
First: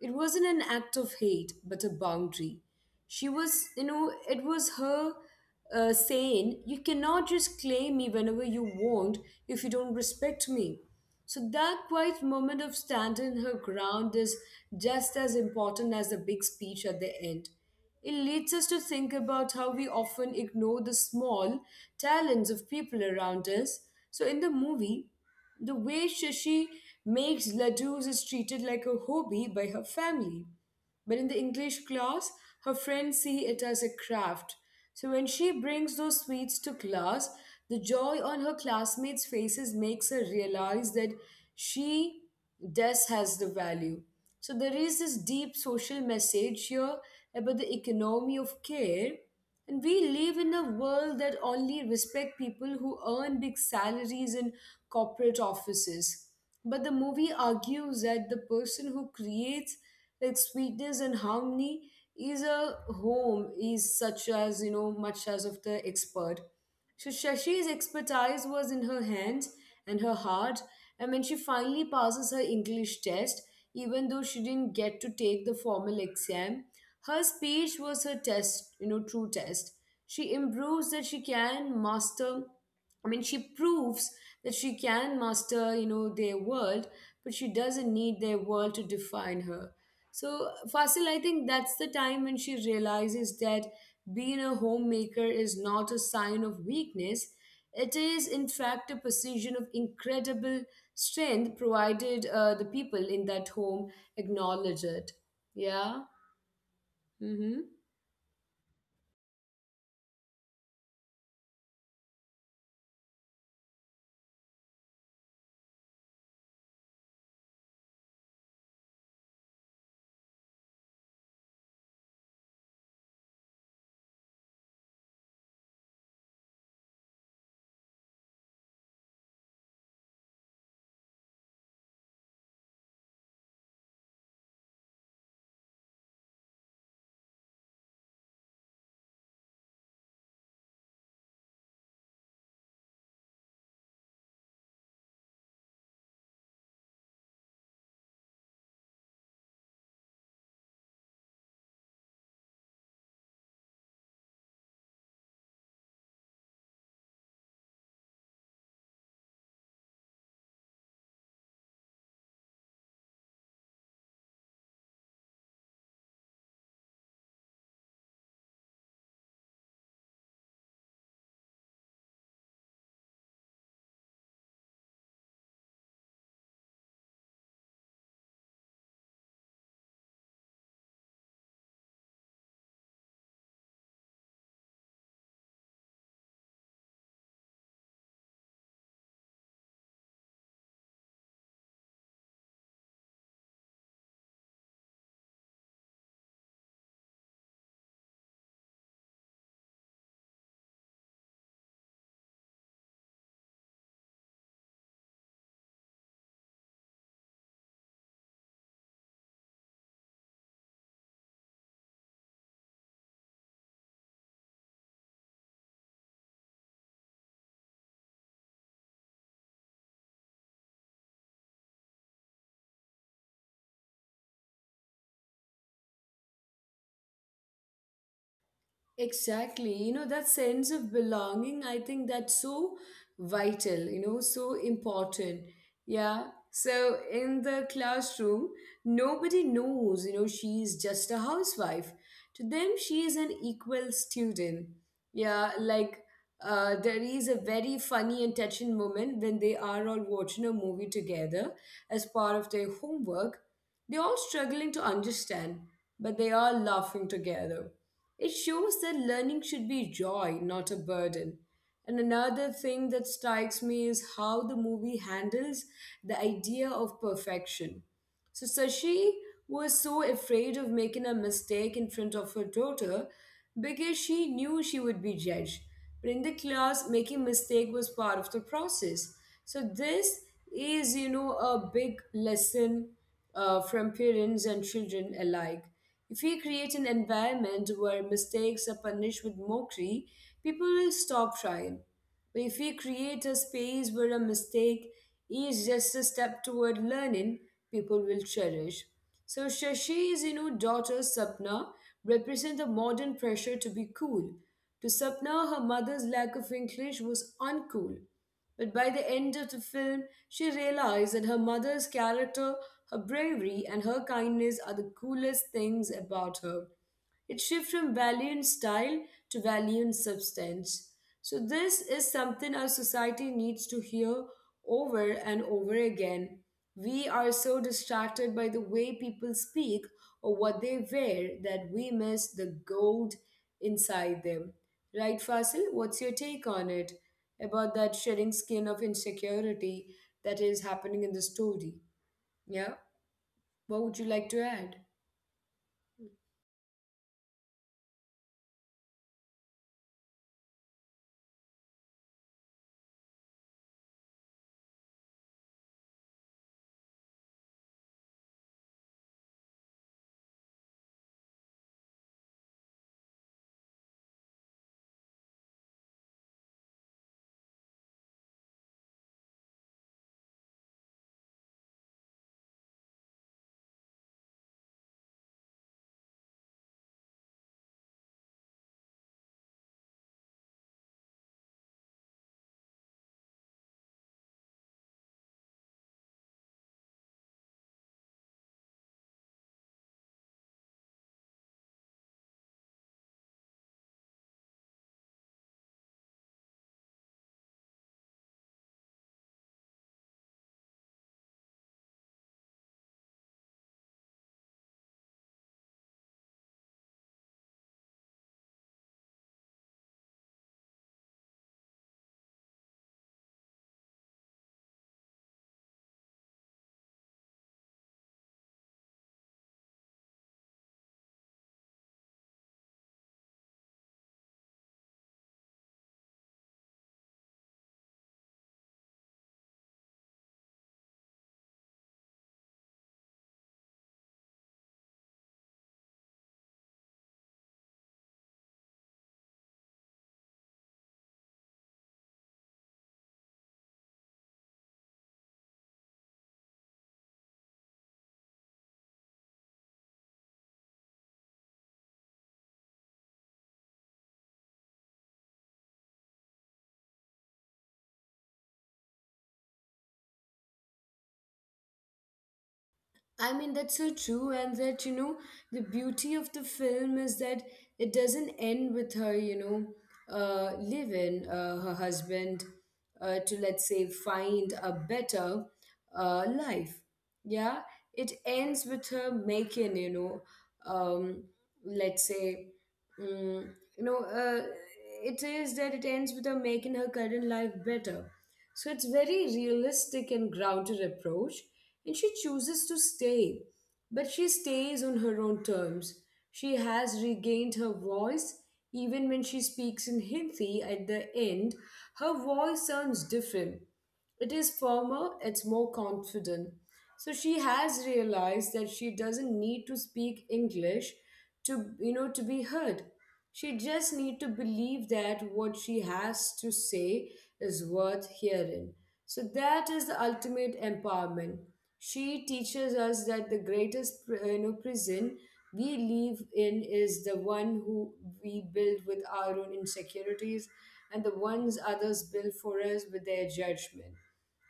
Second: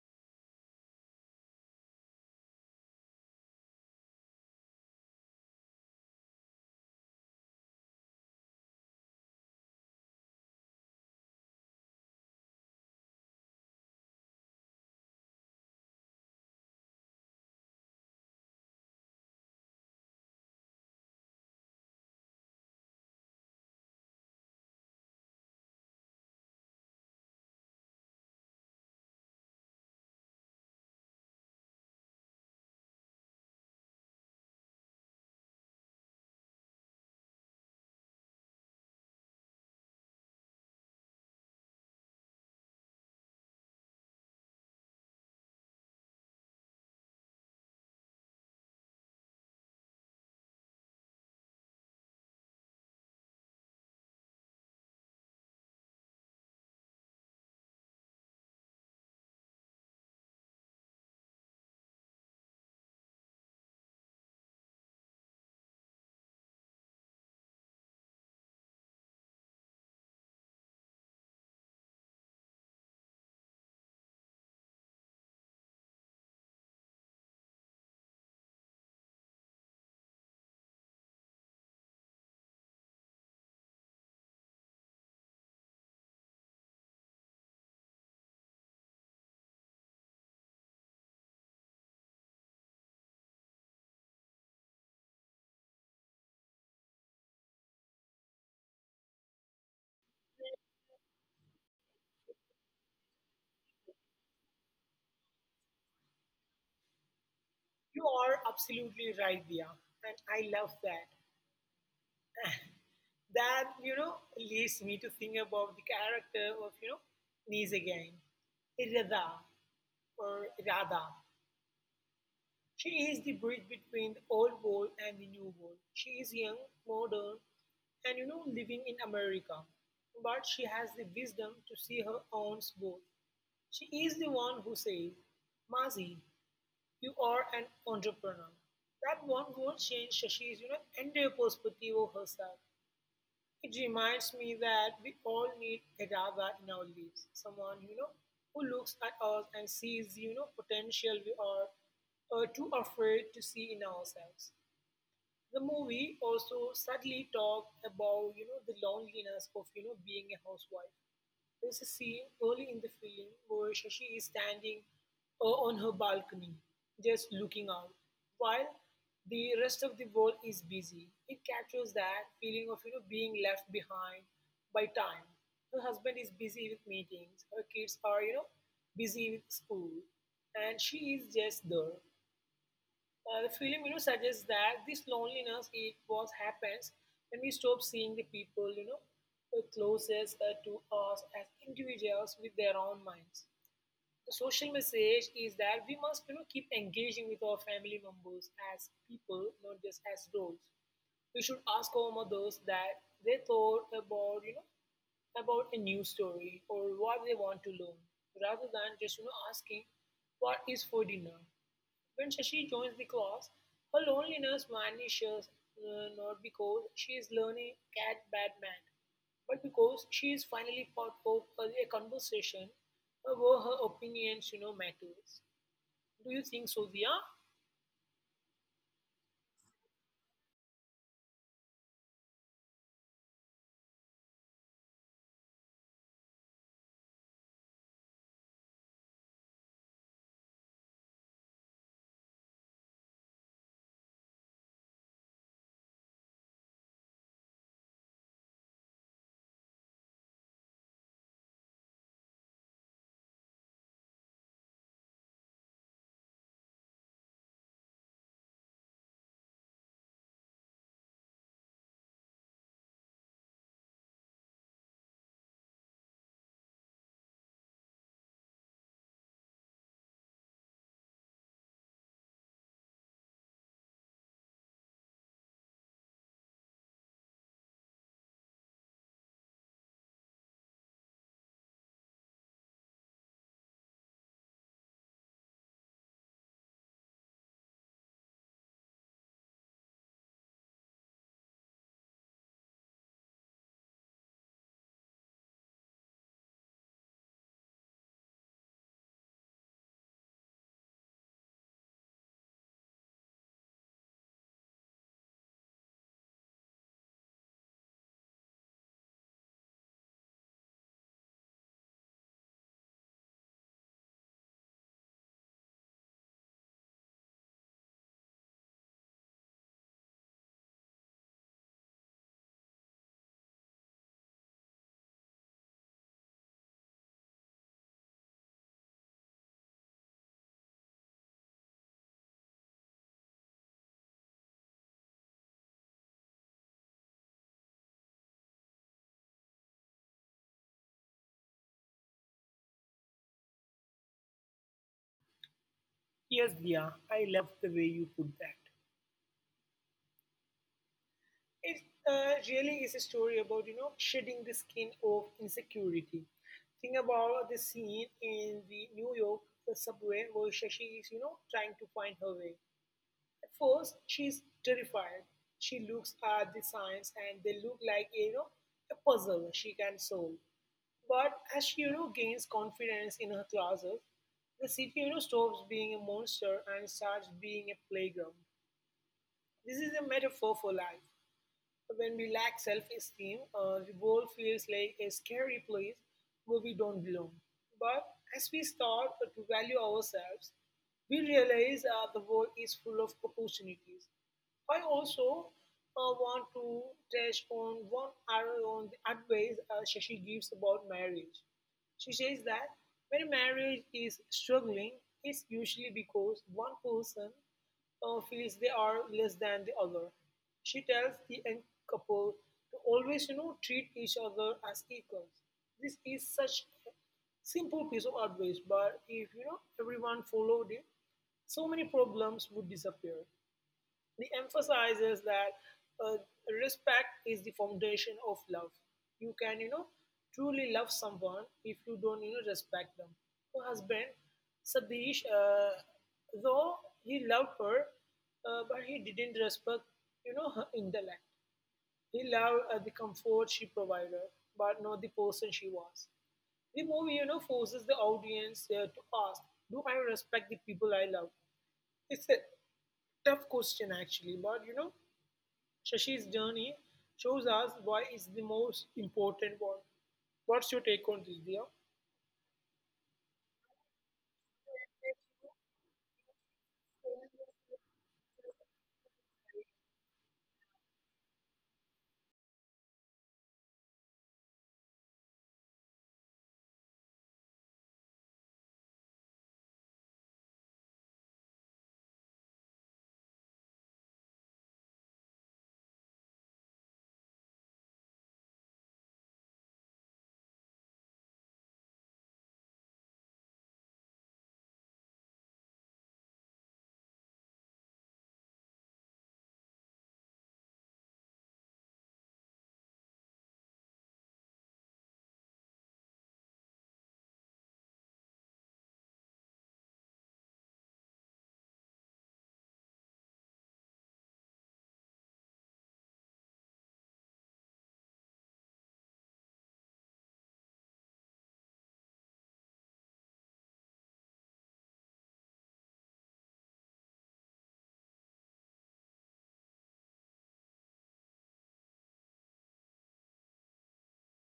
S1: It wasn't an act of hate but a boundary. She was you know it was her saying you cannot just claim me whenever you want if you don't respect me. So that quiet moment of standing her ground is just as important as the big speech at the end. It leads us to think about how we often ignore the small talents of people around us. So in the movie, the way Shashi makes ladoos is treated like a hobby by her family. But in the English class, her friends see it as a craft. So when she brings those sweets to class, the joy on her classmates' faces makes her realize that she does has the value. So there is this deep social message here about the economy of care, and we live in a world that only respect people who earn big salaries in corporate offices. But the movie argues that the person who creates like sweetness and harmony is a home is such as you know much as of the expert. So Shashi's expertise was in her hands and her heart, and when she finally passes her English test, even though she didn't get to take the formal exam, her speech was her test, you know, true test. She improves that she can master I mean, she proves that she can master, you know, their world, but she doesn't need their world to define her. So, Fasil, I think that's the time when she realizes that being a homemaker is not a sign of weakness. It is, in fact, a position of incredible strength, provided the people in that home acknowledge it. Yeah. Mm-hmm.
S2: You are absolutely right, Dia, and I love that. That leads me to think about the character of Nice again, Radha or Radha. She is the bridge between the old world and the new world. She is young, modern, and living in America, but she has the wisdom to see her own both. She is the one who says, "Mazi, you are an entrepreneur." That one word changed Shashi's entire perspective of herself. It reminds me that we all need a Radha in our lives, someone who looks at us and sees potential we are too afraid to see in ourselves. The movie also subtly talked about the loneliness of being a housewife. There's a scene early in the film where Shashi is standing on her balcony, just looking out, while the rest of the world is busy. It captures that feeling of being left behind by time. Her husband is busy with meetings. Her kids are busy with school, and she is just there. The film suggests that this loneliness it was happens when we stop seeing the people, closest to us, as individuals with their own minds. The social message is that we must, keep engaging with our family members as people, not just as roles. We should ask our mothers that they thought about, about a new story or what they want to learn, rather than just, asking what is for dinner. When Shashi joins the class, her loneliness vanishes, not because she is learning cat bad man, but because she is finally part of a conversation where her opinions, matters. Do you think so, Dia?
S1: Exactly. You know, that sense of belonging, I think that's so vital, you know, so important. Yeah. So in the classroom, nobody knows, you know, she's just a housewife. To them, she is an equal student. Yeah, like there is a very funny and touching moment when they are all watching a movie together as part of their homework. They're all struggling to understand, but they are laughing together. It shows that learning should be joy, not a burden. And another thing that strikes me is how the movie handles the idea of perfection. So Sashi was so afraid of making a mistake in front of her daughter because she knew she would be judged. But in the class, making mistake was part of the process. So this is, you know, a big lesson from parents and children alike. If we create an environment where mistakes are punished with mockery, people will stop trying. But if we create a space where a mistake is just a step toward learning, people will cherish. So Shashi's, you know, daughter Sapna represent the modern pressure to be cool. To Sapna, her mother's lack of English was uncool. But by the end of the film, she realized that her mother's character, her bravery, and her kindness are the coolest things about her. It shifts from value in style to value in substance. So, this is something our society needs to hear over and over again. We are so distracted by the way people speak or what they wear that we miss the gold inside them. Right, Fasil? What's your take on it about that shedding skin of insecurity that is happening in the story? Yeah? What would you like to add?
S2: Yes, Dia, I love the way you put that. It really is a story about, shedding the skin of insecurity. Think about the scene in the New York subway where Shashi is, trying to find her way. First, she's terrified. She looks at the signs and they look like, a puzzle she can solve. But as she, gains confidence in her classes, the city, stops being a monster and starts being a playground. This is a metaphor for life. When we lack self esteem, the world feels like a scary place where we don't belong. But as we start to value ourselves, we realize the world is full of opportunities. I also want to touch on one arrow on the advice Shashi gives about marriage. She says that when a marriage is struggling, it's usually because one person feels they are less than the other. She tells the young couple to always, treat each other as equals. This is such a simple piece of advice, but if, everyone followed it, so many problems would disappear. He emphasizes that uh, respect is the foundation of love. You can, truly love someone if you don't, respect them. Her husband, Sadish, though he loved her, but he didn't respect, her intellect. He loved the comfort she provided, but not the person she was. The movie, forces the audience to ask, "Do I respect the people I love?" It's a tough question, actually, but, Shashi's journey shows us why it's the most important one. What's your take on this, dear?
S1: I mean, that's so true, and that you know, the beauty of the film is that it doesn't end with her, leaving her husband to, let's say, find a better life. Yeah, it ends with her making, um, let's say, mm, you know, uh, it is that it ends with her making her current life better, so it's very realistic and grounded approach, and she chooses to stay. But she stays on her own terms. She has regained her voice even when she speaks in Hindi at the end. Her voice sounds different. It is firmer, it's more confident. So she has realized that she doesn't need to speak English to you know to be heard. She just need to believe that what she has to say is worth hearing. So that is the ultimate empowerment. She teaches us that the greatest prison we live in is the one who we build with our own insecurities and the ones others build for us with their judgment.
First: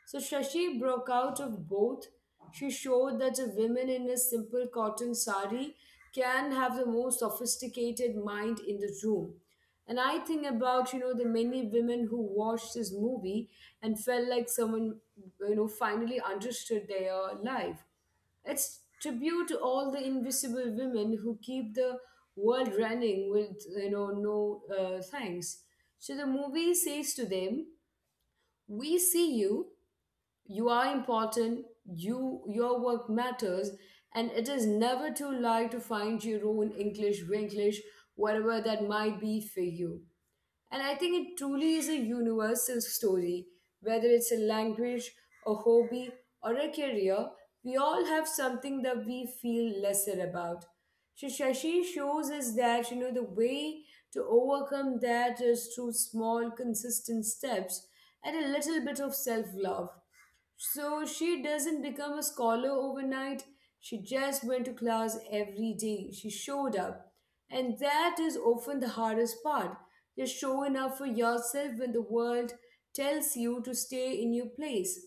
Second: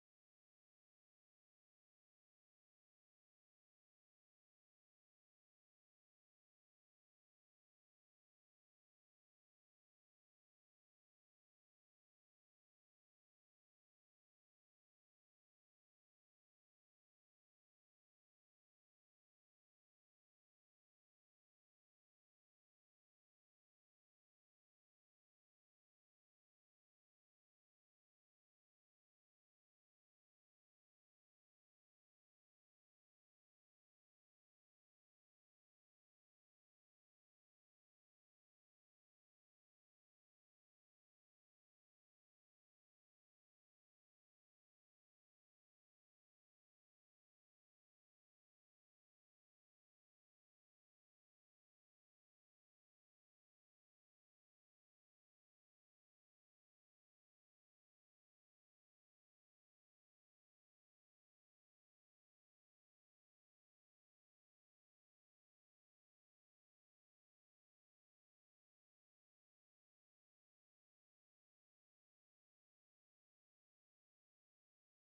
S1: So Shashi broke out of both. She showed that a woman in a simple cotton sari can have the most sophisticated mind in the room. And I think about, the many women who watched this movie and felt like someone, you know, finally understood their life. It's tribute to all the invisible women who keep the world running with, no thanks. So the movie says to them, we see you, you are important, you your work matters, and it is never too late to find your own English Winglish, whatever that might be for you. And I think it truly is a universal story, whether it's a language, a hobby, or a career. We all have something that we feel lesser about. So Shashi shows us that the way to overcome that is through small consistent steps and a little bit of self-love. So she doesn't become a scholar overnight. She just went to class every day. She showed up. And that is often the hardest part. Just showing up for yourself when the world tells you to stay in your place.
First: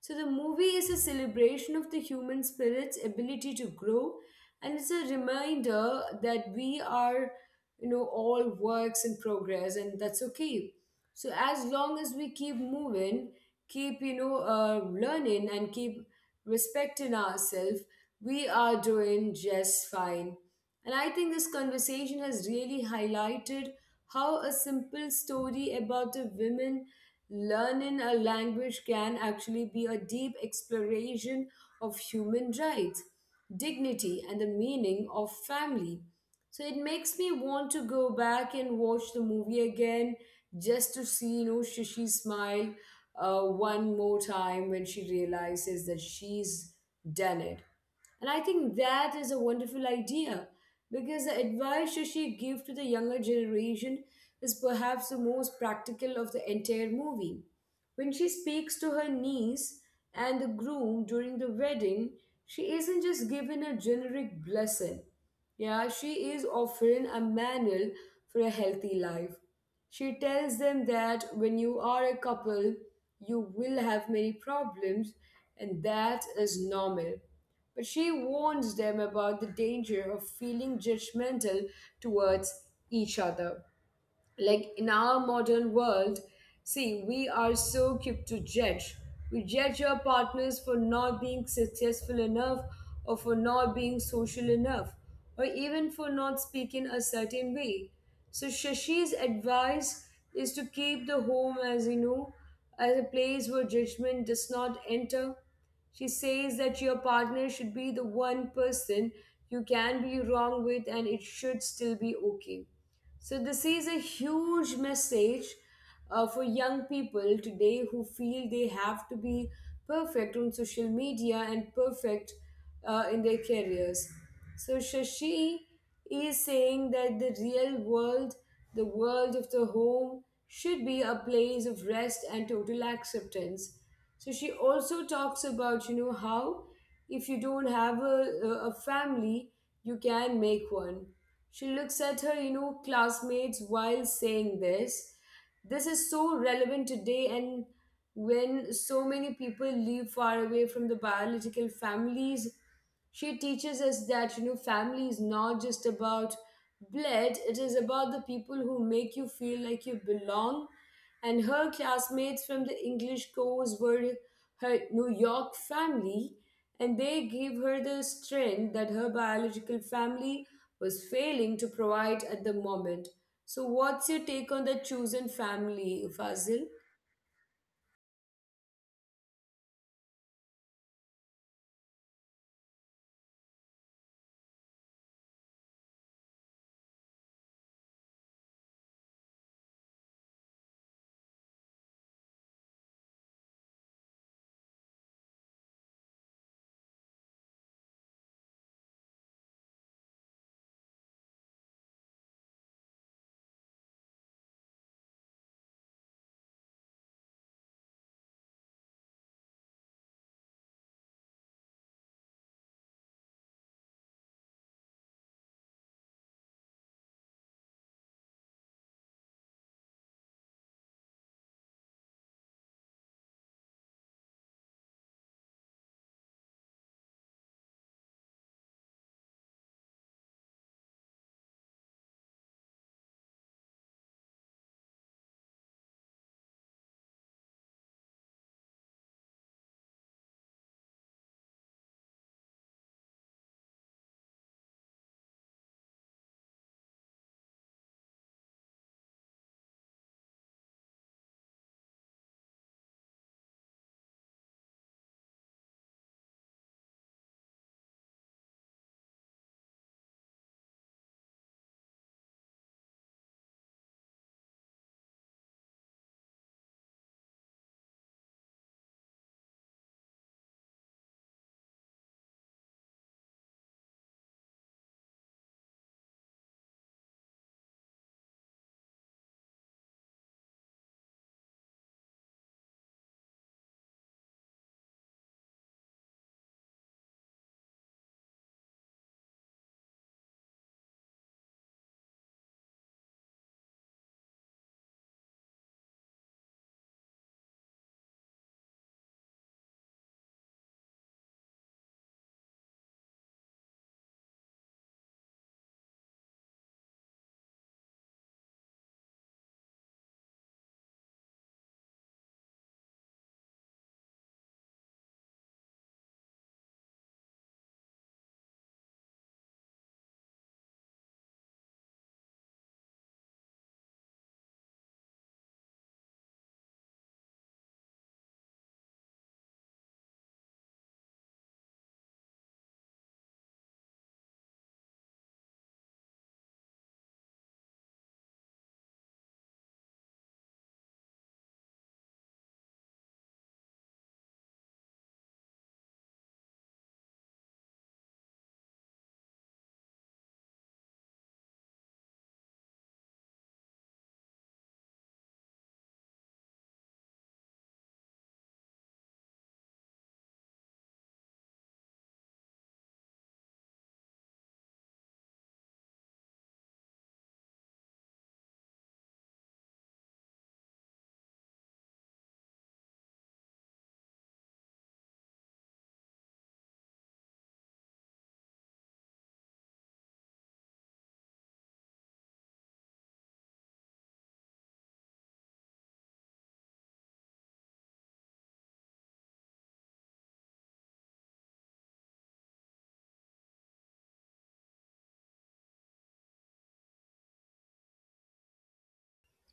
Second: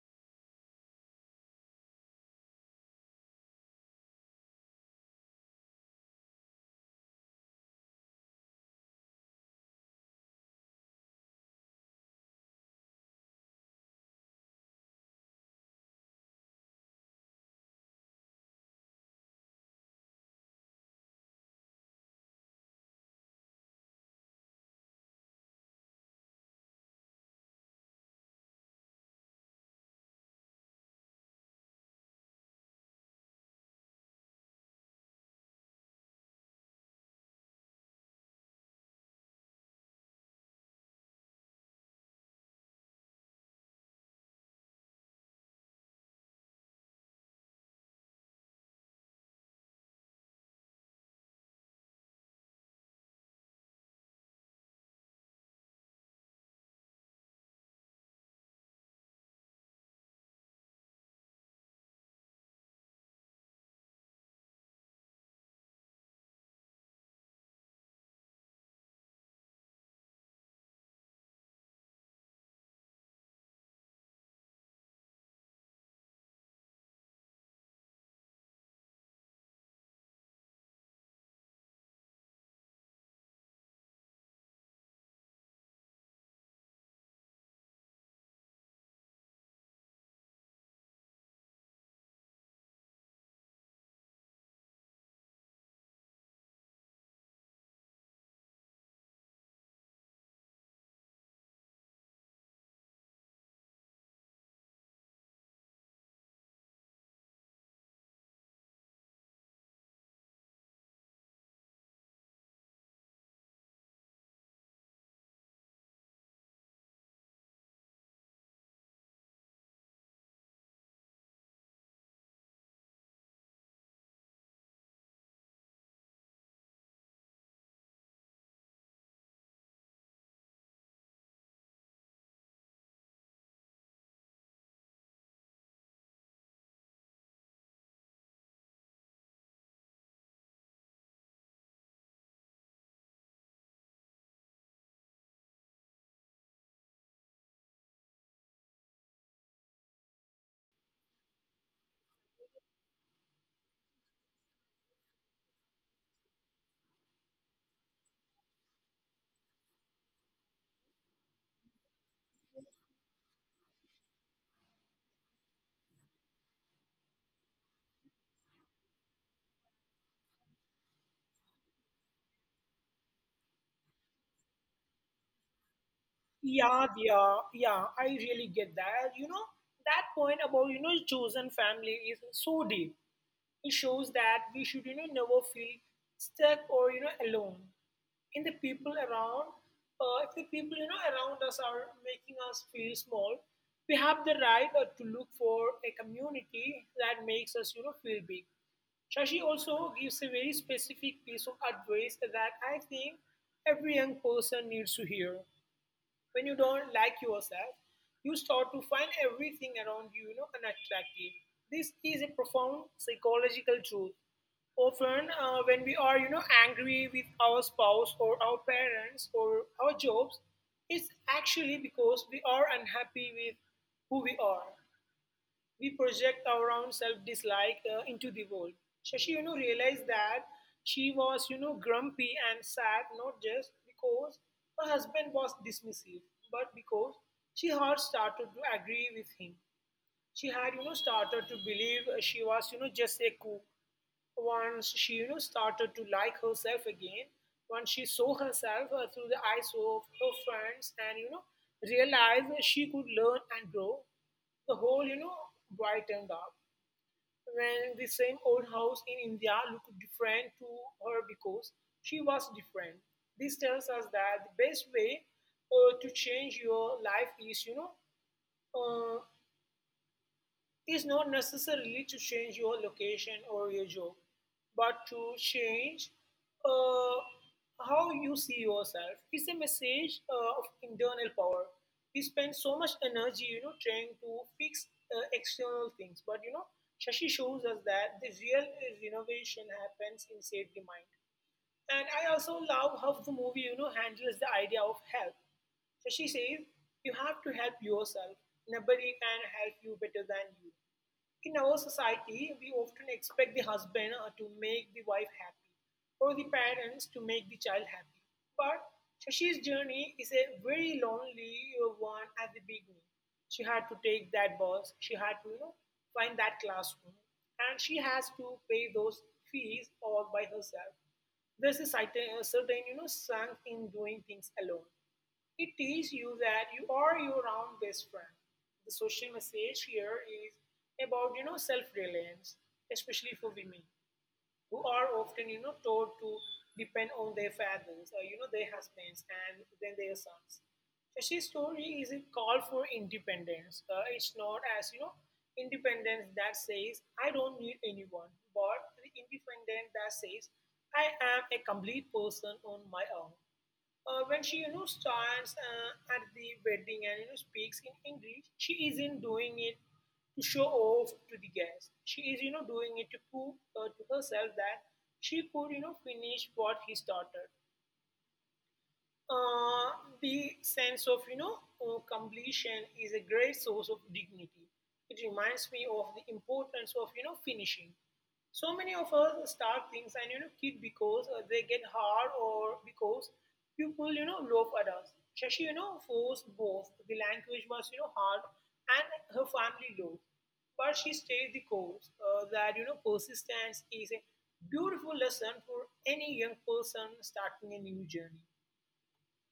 S1: So the movie is a celebration of the human spirit's ability to grow, and it's a reminder that we are, all works in progress, and that's okay. So as long as we keep moving, keep learning, and keep respecting ourselves, we are doing just fine. And I think this conversation has really highlighted how a simple story about a woman learning a language can actually be a deep exploration of human rights, dignity, and the meaning of family. So it makes me want to go back and watch the movie again just to see, Shishi smile one more time when she realizes that she's done it. And I think that is a wonderful idea, because the advice Shashi gave to the younger generation is perhaps the most practical of the entire movie. When she speaks to her niece and the groom during the wedding, she isn't just given a generic blessing. Yeah, she is offering a manual for a healthy life. She tells them that when you are a couple, you will have many problems, and that is normal. But she warns them about the danger of feeling judgmental towards each other. Like, in our modern world, see, we are so quick to judge. We judge our partners for not being successful enough, or for not being social enough, or even for not speaking a certain way. So Shashi's advice is to keep the home as, as a place where judgment does not enter. She says that your partner should be the one person you can be wrong with, and it should still be okay. So this is a huge message for young people today who feel they have to be perfect on social media and perfect in their careers. So, Shashi is saying that the real world, the world of the home, should be a place of rest and total acceptance. So, she also talks about, you know, how if you don't have a, a family, you can make one. She looks at her, classmates while saying this. This is so relevant today, and when so many people live far away from the biological families. She teaches us that, you know, family is not just about blood, it is about the people who make you feel like you belong. And her classmates from the English course were her New York family, and they gave her the strength that her biological family was failing to provide at the moment. So, what's your take on the chosen family, Fazil?
S2: Yeah, yeah, yeah. I really get that. You know, that point about, chosen family is so deep. It shows that we should, never feel stuck or, alone. In the people around, if the people, around us are making us feel small, we have the right to look for a community that makes us, feel big. Shashi also gives a very specific piece of advice that I think every young person needs to hear. When you don't like yourself, you start to find everything around you, unattractive. This is a profound psychological truth. Often, when we are, angry with our spouse or our parents or our jobs, it's actually because we are unhappy with who we are. We project our own self-dislike into the world. Shashi, realized that she was, grumpy and sad, not just because her husband was dismissive, but because she had started to agree with him. She had, started to believe she was, just a cook. Once she, started to like herself again, once she saw herself through the eyes of her friends and, realized that she could learn and grow, the whole, brightened up. When the same old house in India looked different to her because she was different, this tells us that the best way to change your life is, uh, is not necessarily to change your location or your job, but to change uh, how you see yourself. It's a message of internal power. We spend so much energy, trying to fix external things, but, Shashi shows us that the real renovation happens inside the mind. And I also love how the movie, handles the idea of help. So she says, you have to help yourself. Nobody can help you better than you. In our society, we often expect the husband to make the wife happy or the parents to make the child happy. But Shashi's journey is a very lonely one at the beginning. She had to take that bus, she had to, find that classroom, and she has to pay those fees all by herself. There's a certain, strength in doing things alone. It tells you that you are your own best friend. The social message here is about, self-reliance, especially for women who are often, taught to depend on their fathers or, their husbands and then their sons. Shashi's story is a call for independence. It's not as, independence that says I don't need anyone, but the independence that says I am a complete person on my own. When she, stands at the wedding and, speaks in English, she isn't doing it to show off to the guests. She is, doing it to prove to herself that she could, finish what he started. uh, the sense of, completion is a great source of dignity. It reminds me of the importance of, finishing. So many of us start things and, quit because they get hard or because people, laugh at us. Shashi, forced both. The language was, hard and her family low, but she stayed the course. That, persistence is a beautiful lesson for any young person starting a new journey.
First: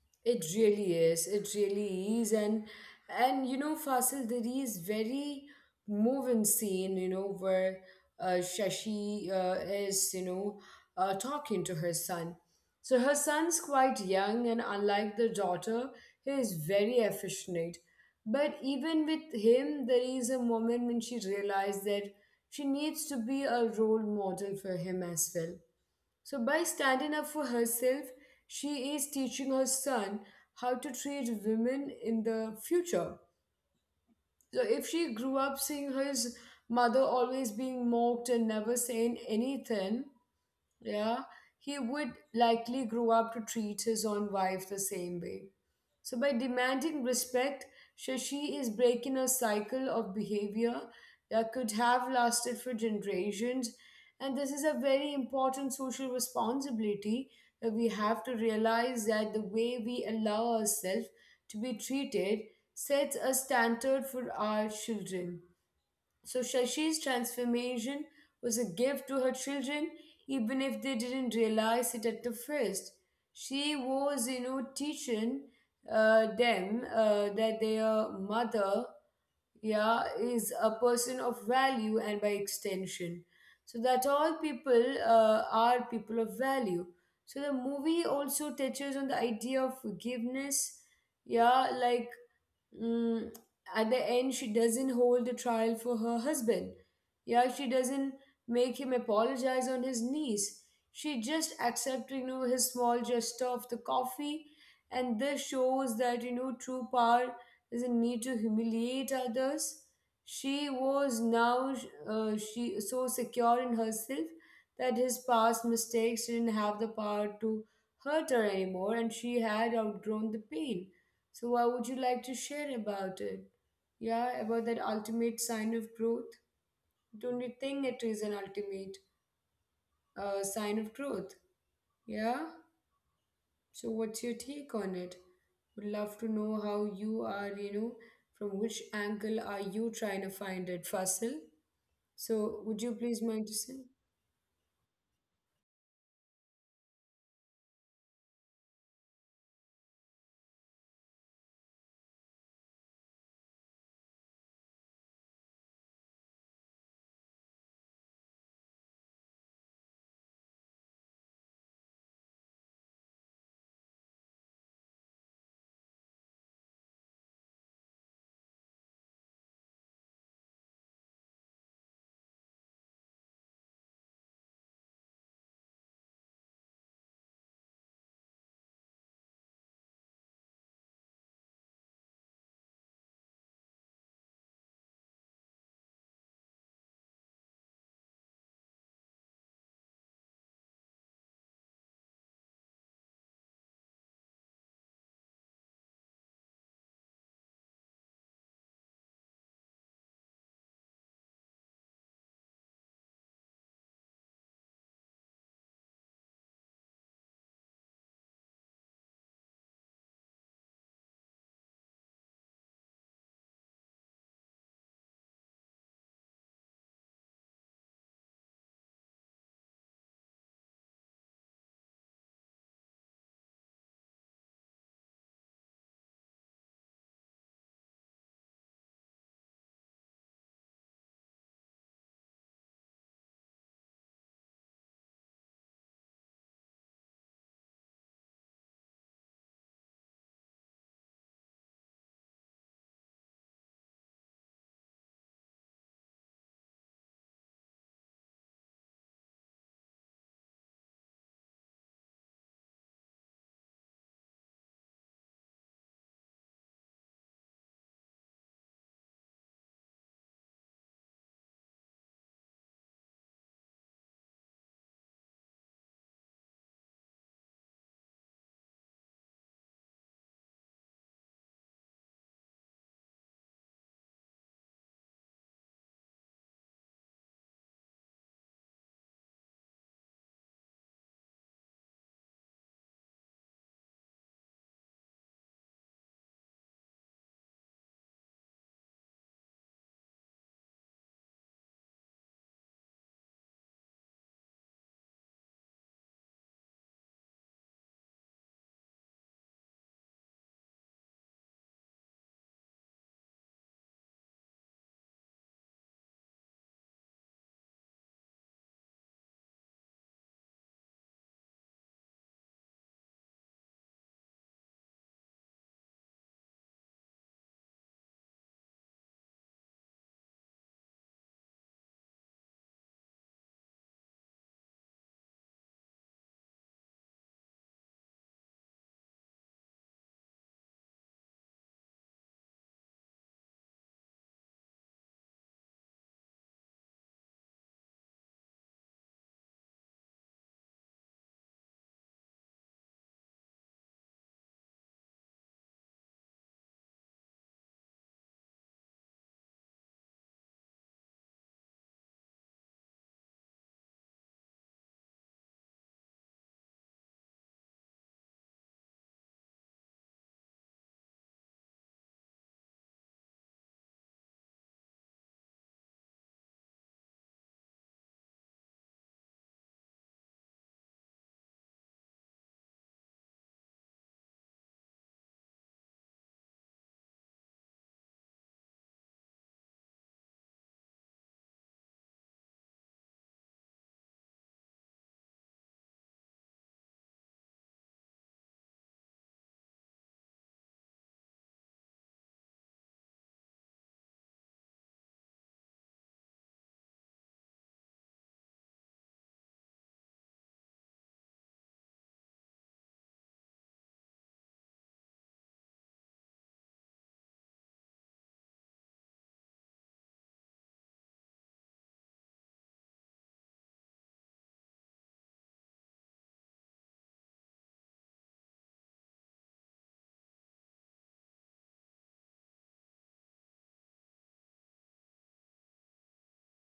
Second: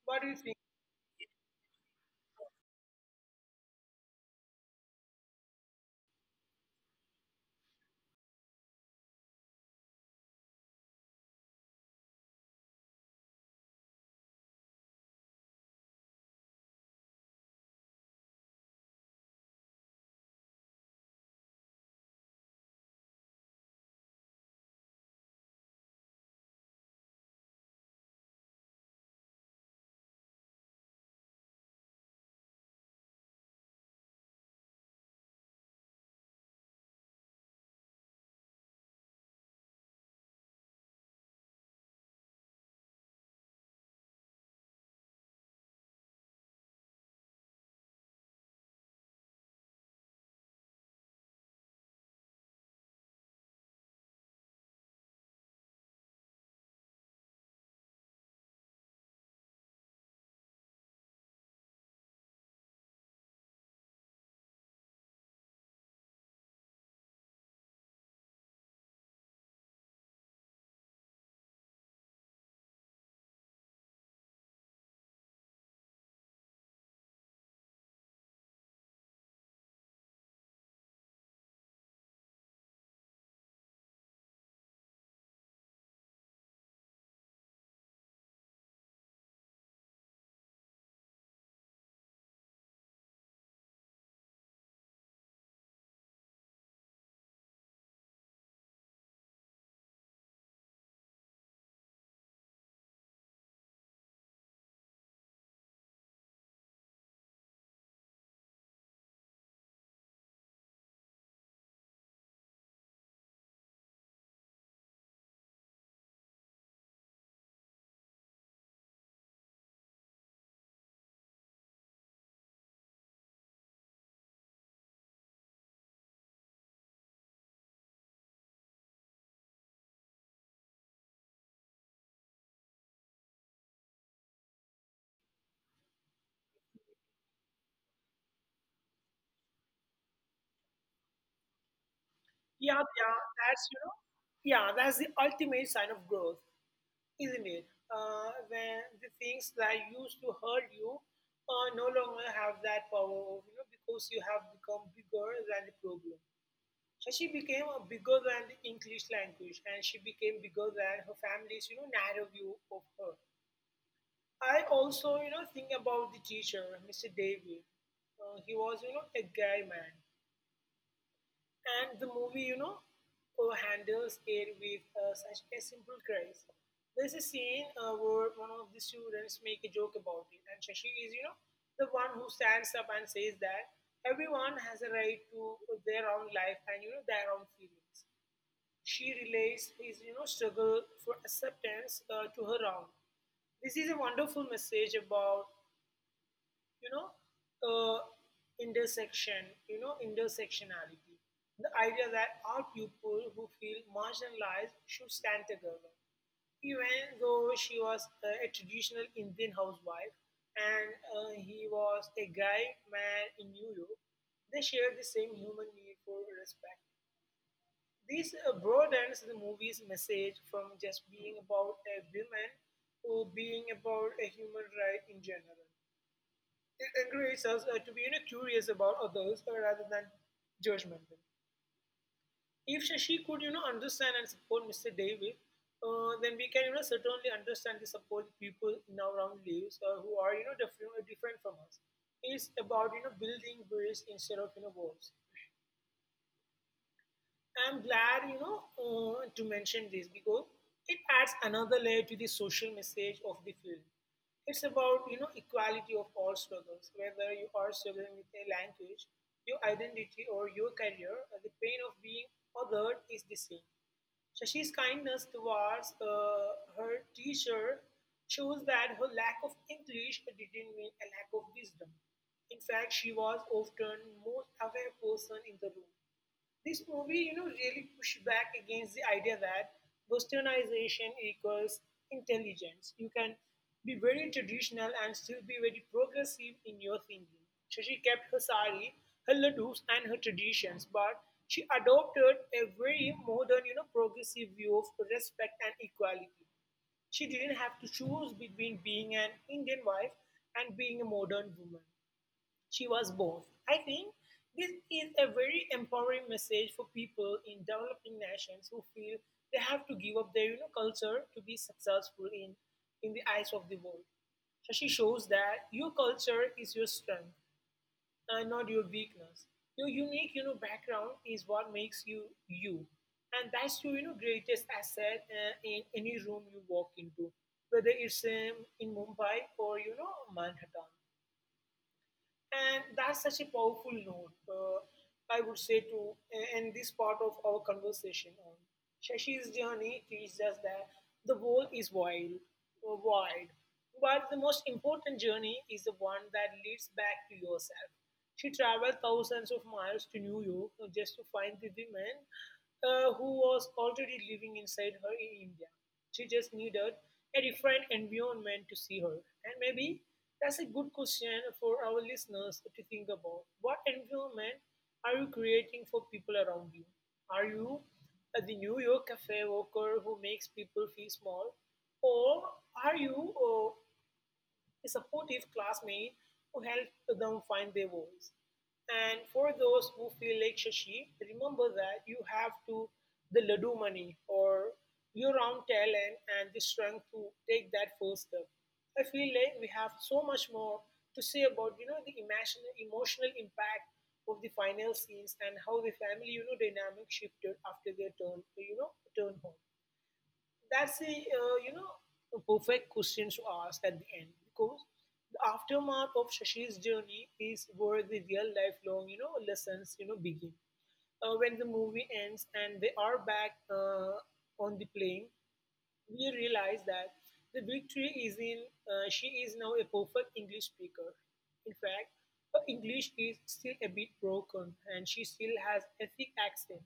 S2: What do you
S1: It
S2: think?
S1: really is. It really is. And you know, Fasil, there is very moving scene, where Shashi is, talking to her son. So her son's quite young, and unlike the daughter, he is very affectionate. But even with him, there is a moment when she realized that she needs to be a role model for him as well. So, by standing up for herself, she is teaching her son how to treat women in the future. So, if she grew up seeing his mother always being mocked and never saying anything, yeah, he would likely grow up to treat his own wife the same way. So, by demanding respect, Shashi is breaking a cycle of behavior that could have lasted for generations. And this is a very important social responsibility, that we have to realize that the way we allow ourselves to be treated sets a standard for our children. So Shashi's transformation was a gift to her children, even if they didn't realize it at the first. She was, teaching them that their mother, yeah, is a person of value, and by extension. So that all people are people of value. So the movie also touches on the idea of forgiveness, yeah, like, mm, at the end, she doesn't hold the trial for her husband. Yeah, she doesn't make him apologize on his knees. She just accepts, you know, his small gesture of the coffee. And this shows that, you know, true power doesn't need to humiliate others. She was now she so secure in herself that his past mistakes didn't have the power to hurt her anymore, and she had outgrown the pain. So, what would you like to share about it? Yeah, about that ultimate sign of growth. Don't you think it is an ultimate sign of growth? Yeah. So, what's your take on it? Would love to know how you are. You know, from which angle are you trying to find it, Fasil? So,
S2: Yeah,
S1: would you
S2: yeah,
S1: please mind
S2: that's,
S1: to say?
S2: that's the ultimate sign of growth, isn't it? When the things that used to hurt you no longer have that power, of, because you have become bigger than the problem. So she became bigger than the English language, and she became bigger than her family's, narrow view of her. I also, think about the teacher, Mr. David. He was, a guy man. And the movie, handles it with such a simple grace. There's a scene where one of the students make a joke about it, and Shashi is, the one who stands up and says that everyone has a right to their own life and, their own feelings. She relates his, struggle for acceptance to her own. This is a wonderful message about you know uh, intersectionality, the idea that all people who feel marginalized should stand together. Even though she was a traditional Indian housewife and he was a guy man in New York, they shared the same human need for respect. This broadens the movie's message from just being about a woman to being about a human right in general. It encourages us to be, curious about others rather than judgmental. If Shashi could, understand and support Mr. David, then we can, certainly understand and support people in our own lives who are, different, different from us. It's about, building bridges instead of, walls. I'm glad, to mention this because it adds another layer to the social message of the film. It's about, equality of all struggles, whether you are struggling with a language, your identity, or your career. The pain of being othered is the same. Shashi's kindness towards her teacher shows that her lack of English didn't mean a lack of wisdom. In fact, she was often most aware person in the room. This movie, really pushed back against the idea that westernization equals intelligence. You can be very traditional and still be very progressive in your thinking. So she kept her sari, her ladoos, and her traditions, but she adopted a very modern, progressive view of respect and equality. She didn't have to choose between being an Indian wife and being a modern woman. She was both. I think this is a very empowering message for people in developing nations who feel they have to give up their, culture to be successful in the eyes of the world. Shashi shows that your culture is your strength and not your weakness. Your unique, background is what makes you you, and that's your, greatest asset in any room you walk into, whether it's in Mumbai or Manhattan. And that's such a powerful note, I would say, to end this part of our conversation on. Shashi's journey teaches us that the world is wide, but the most important journey is the one that leads back to yourself. She traveled thousands of miles to New York just to find the women who was already living inside her in India. She just needed a different environment to see her. And maybe that's a good question for our listeners to think about. What environment are you creating for people around you? Are you the New York cafe worker who makes people feel small? Or are you a supportive classmate who helped them find their voice. And for those who feel like Shashi, remember that you have to the Ladu money or your own talent and the strength to take that first step. I feel like we have so much more to say about the emotional impact of the final scenes and how the family dynamic shifted after their turn home. That's a a perfect question to ask at the end because the aftermath of Shashi's journey is where the real lifelong lessons begin. When the movie ends and they are back on the plane, we realize that the victory is in. She is now a perfect english speaker. In fact, her english is still a bit broken and she still has a thick accent.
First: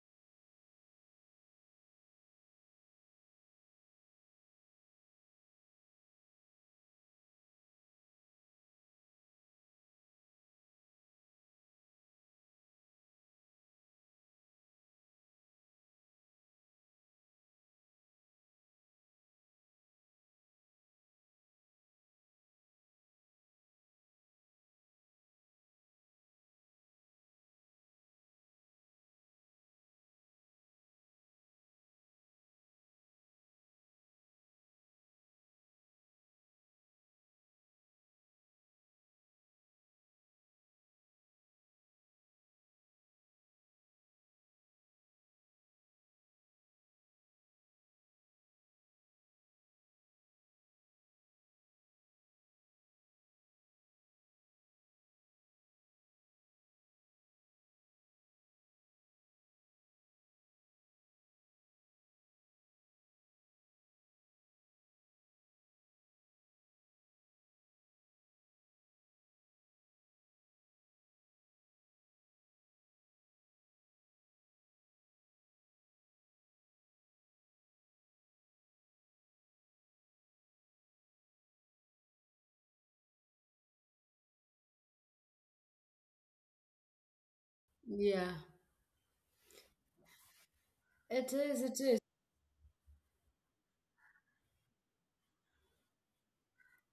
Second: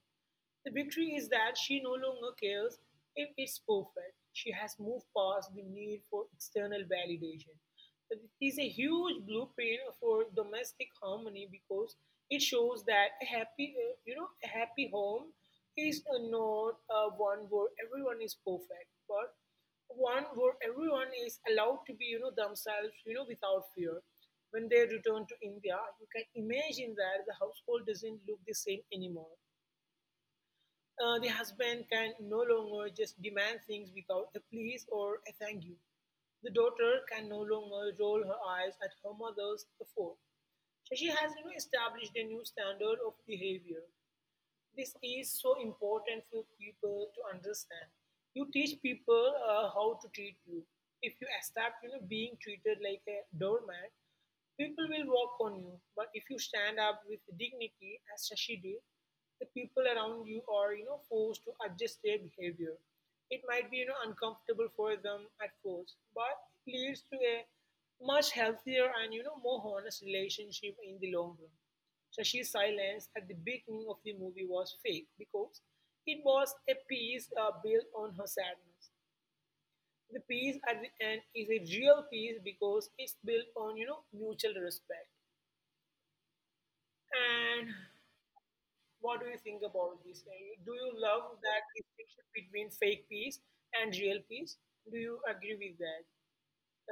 S2: The victory is that she no longer cares if it's perfect. She has moved past the need for external validation. It is a huge blueprint for domestic harmony because it shows that a happy home is not a one where everyone is perfect, but one where everyone is allowed to be, themselves, without fear. When they return to India, you can imagine that the household doesn't look the same anymore. The husband can no longer just demand things without a please or a thank you. The daughter can no longer roll her eyes at her mother's effort. Shashi has established a new standard of behavior. This is so important for people to understand. You teach people how to treat you. If you start, being treated like a doormat, people will walk on you. But if you stand up with dignity, as Shashi did, the people around you are, forced to adjust their behavior. It might be, uncomfortable for them at first, but it leads to a much healthier and, more honest relationship in the long run. Shashi's silence at the beginning of the movie was fake because it was a piece built on her sadness. The piece at the end is a real piece because it's built on mutual respect. And
S1: Yeah,
S2: what do you think about this? Do you
S1: it
S2: love
S1: is.
S2: that
S1: It is.
S2: distinction between fake peace and real peace? Do you agree with that?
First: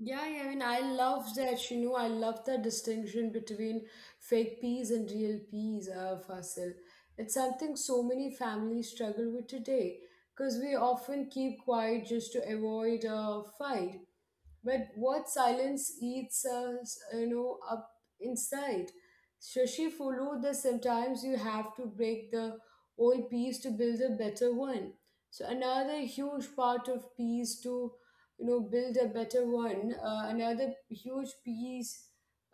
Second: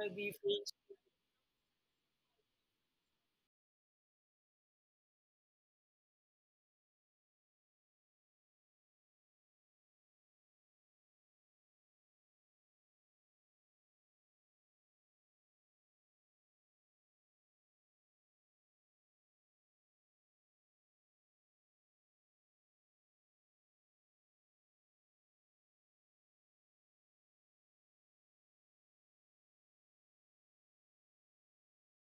S2: The
S1: yeah, I mean,
S2: fake
S1: I love that. You know, I love the distinction between fake peas and real peas, Fasil. It's something so many families struggle with today, because we often keep quiet just to avoid a fight. But what silence eats us, you know, up inside. Shashi followed that sometimes you have to break the old piece to build a better one. So another huge part of peace to, you know, build a better one. Another huge piece,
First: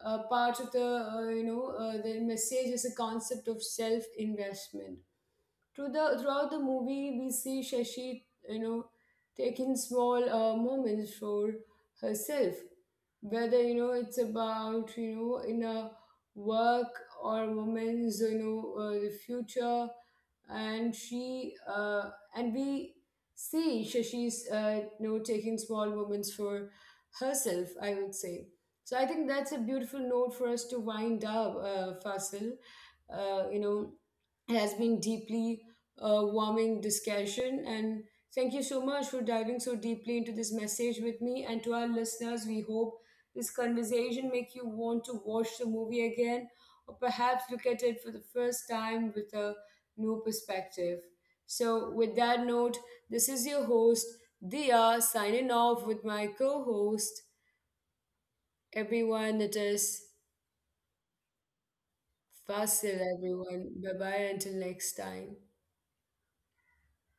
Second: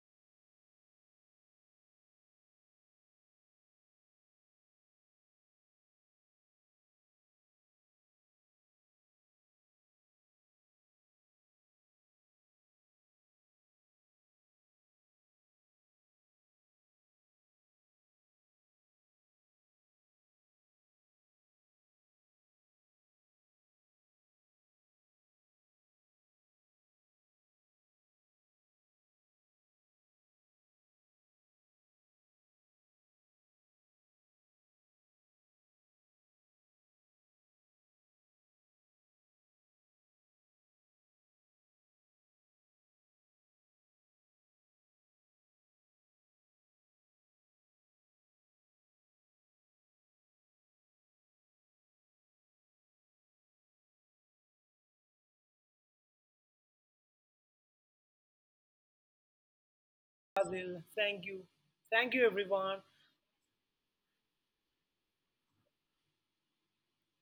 S1: part of the, you know, the message is a concept of self-investment through the, throughout the movie, we see Shashi, you know, taking small moments for herself, whether it's about in a work or women's the future, and she and we see Shashi's, taking small moments for herself. I would say. So I think that's a beautiful note for us to wind up, Fasil. You know, it has been deeply warming discussion, and thank you so much for diving so deeply into this message with me. And to our listeners, we hope this conversation make you want to watch the movie again, or perhaps look at it for the first time with a new perspective. So with that note, this is your host Dia signing off with my co-host. Everyone, it is
S2: I will. Thank you. Thank you,
S1: Fasil.
S2: everyone.
S1: Everyone, bye bye until next time.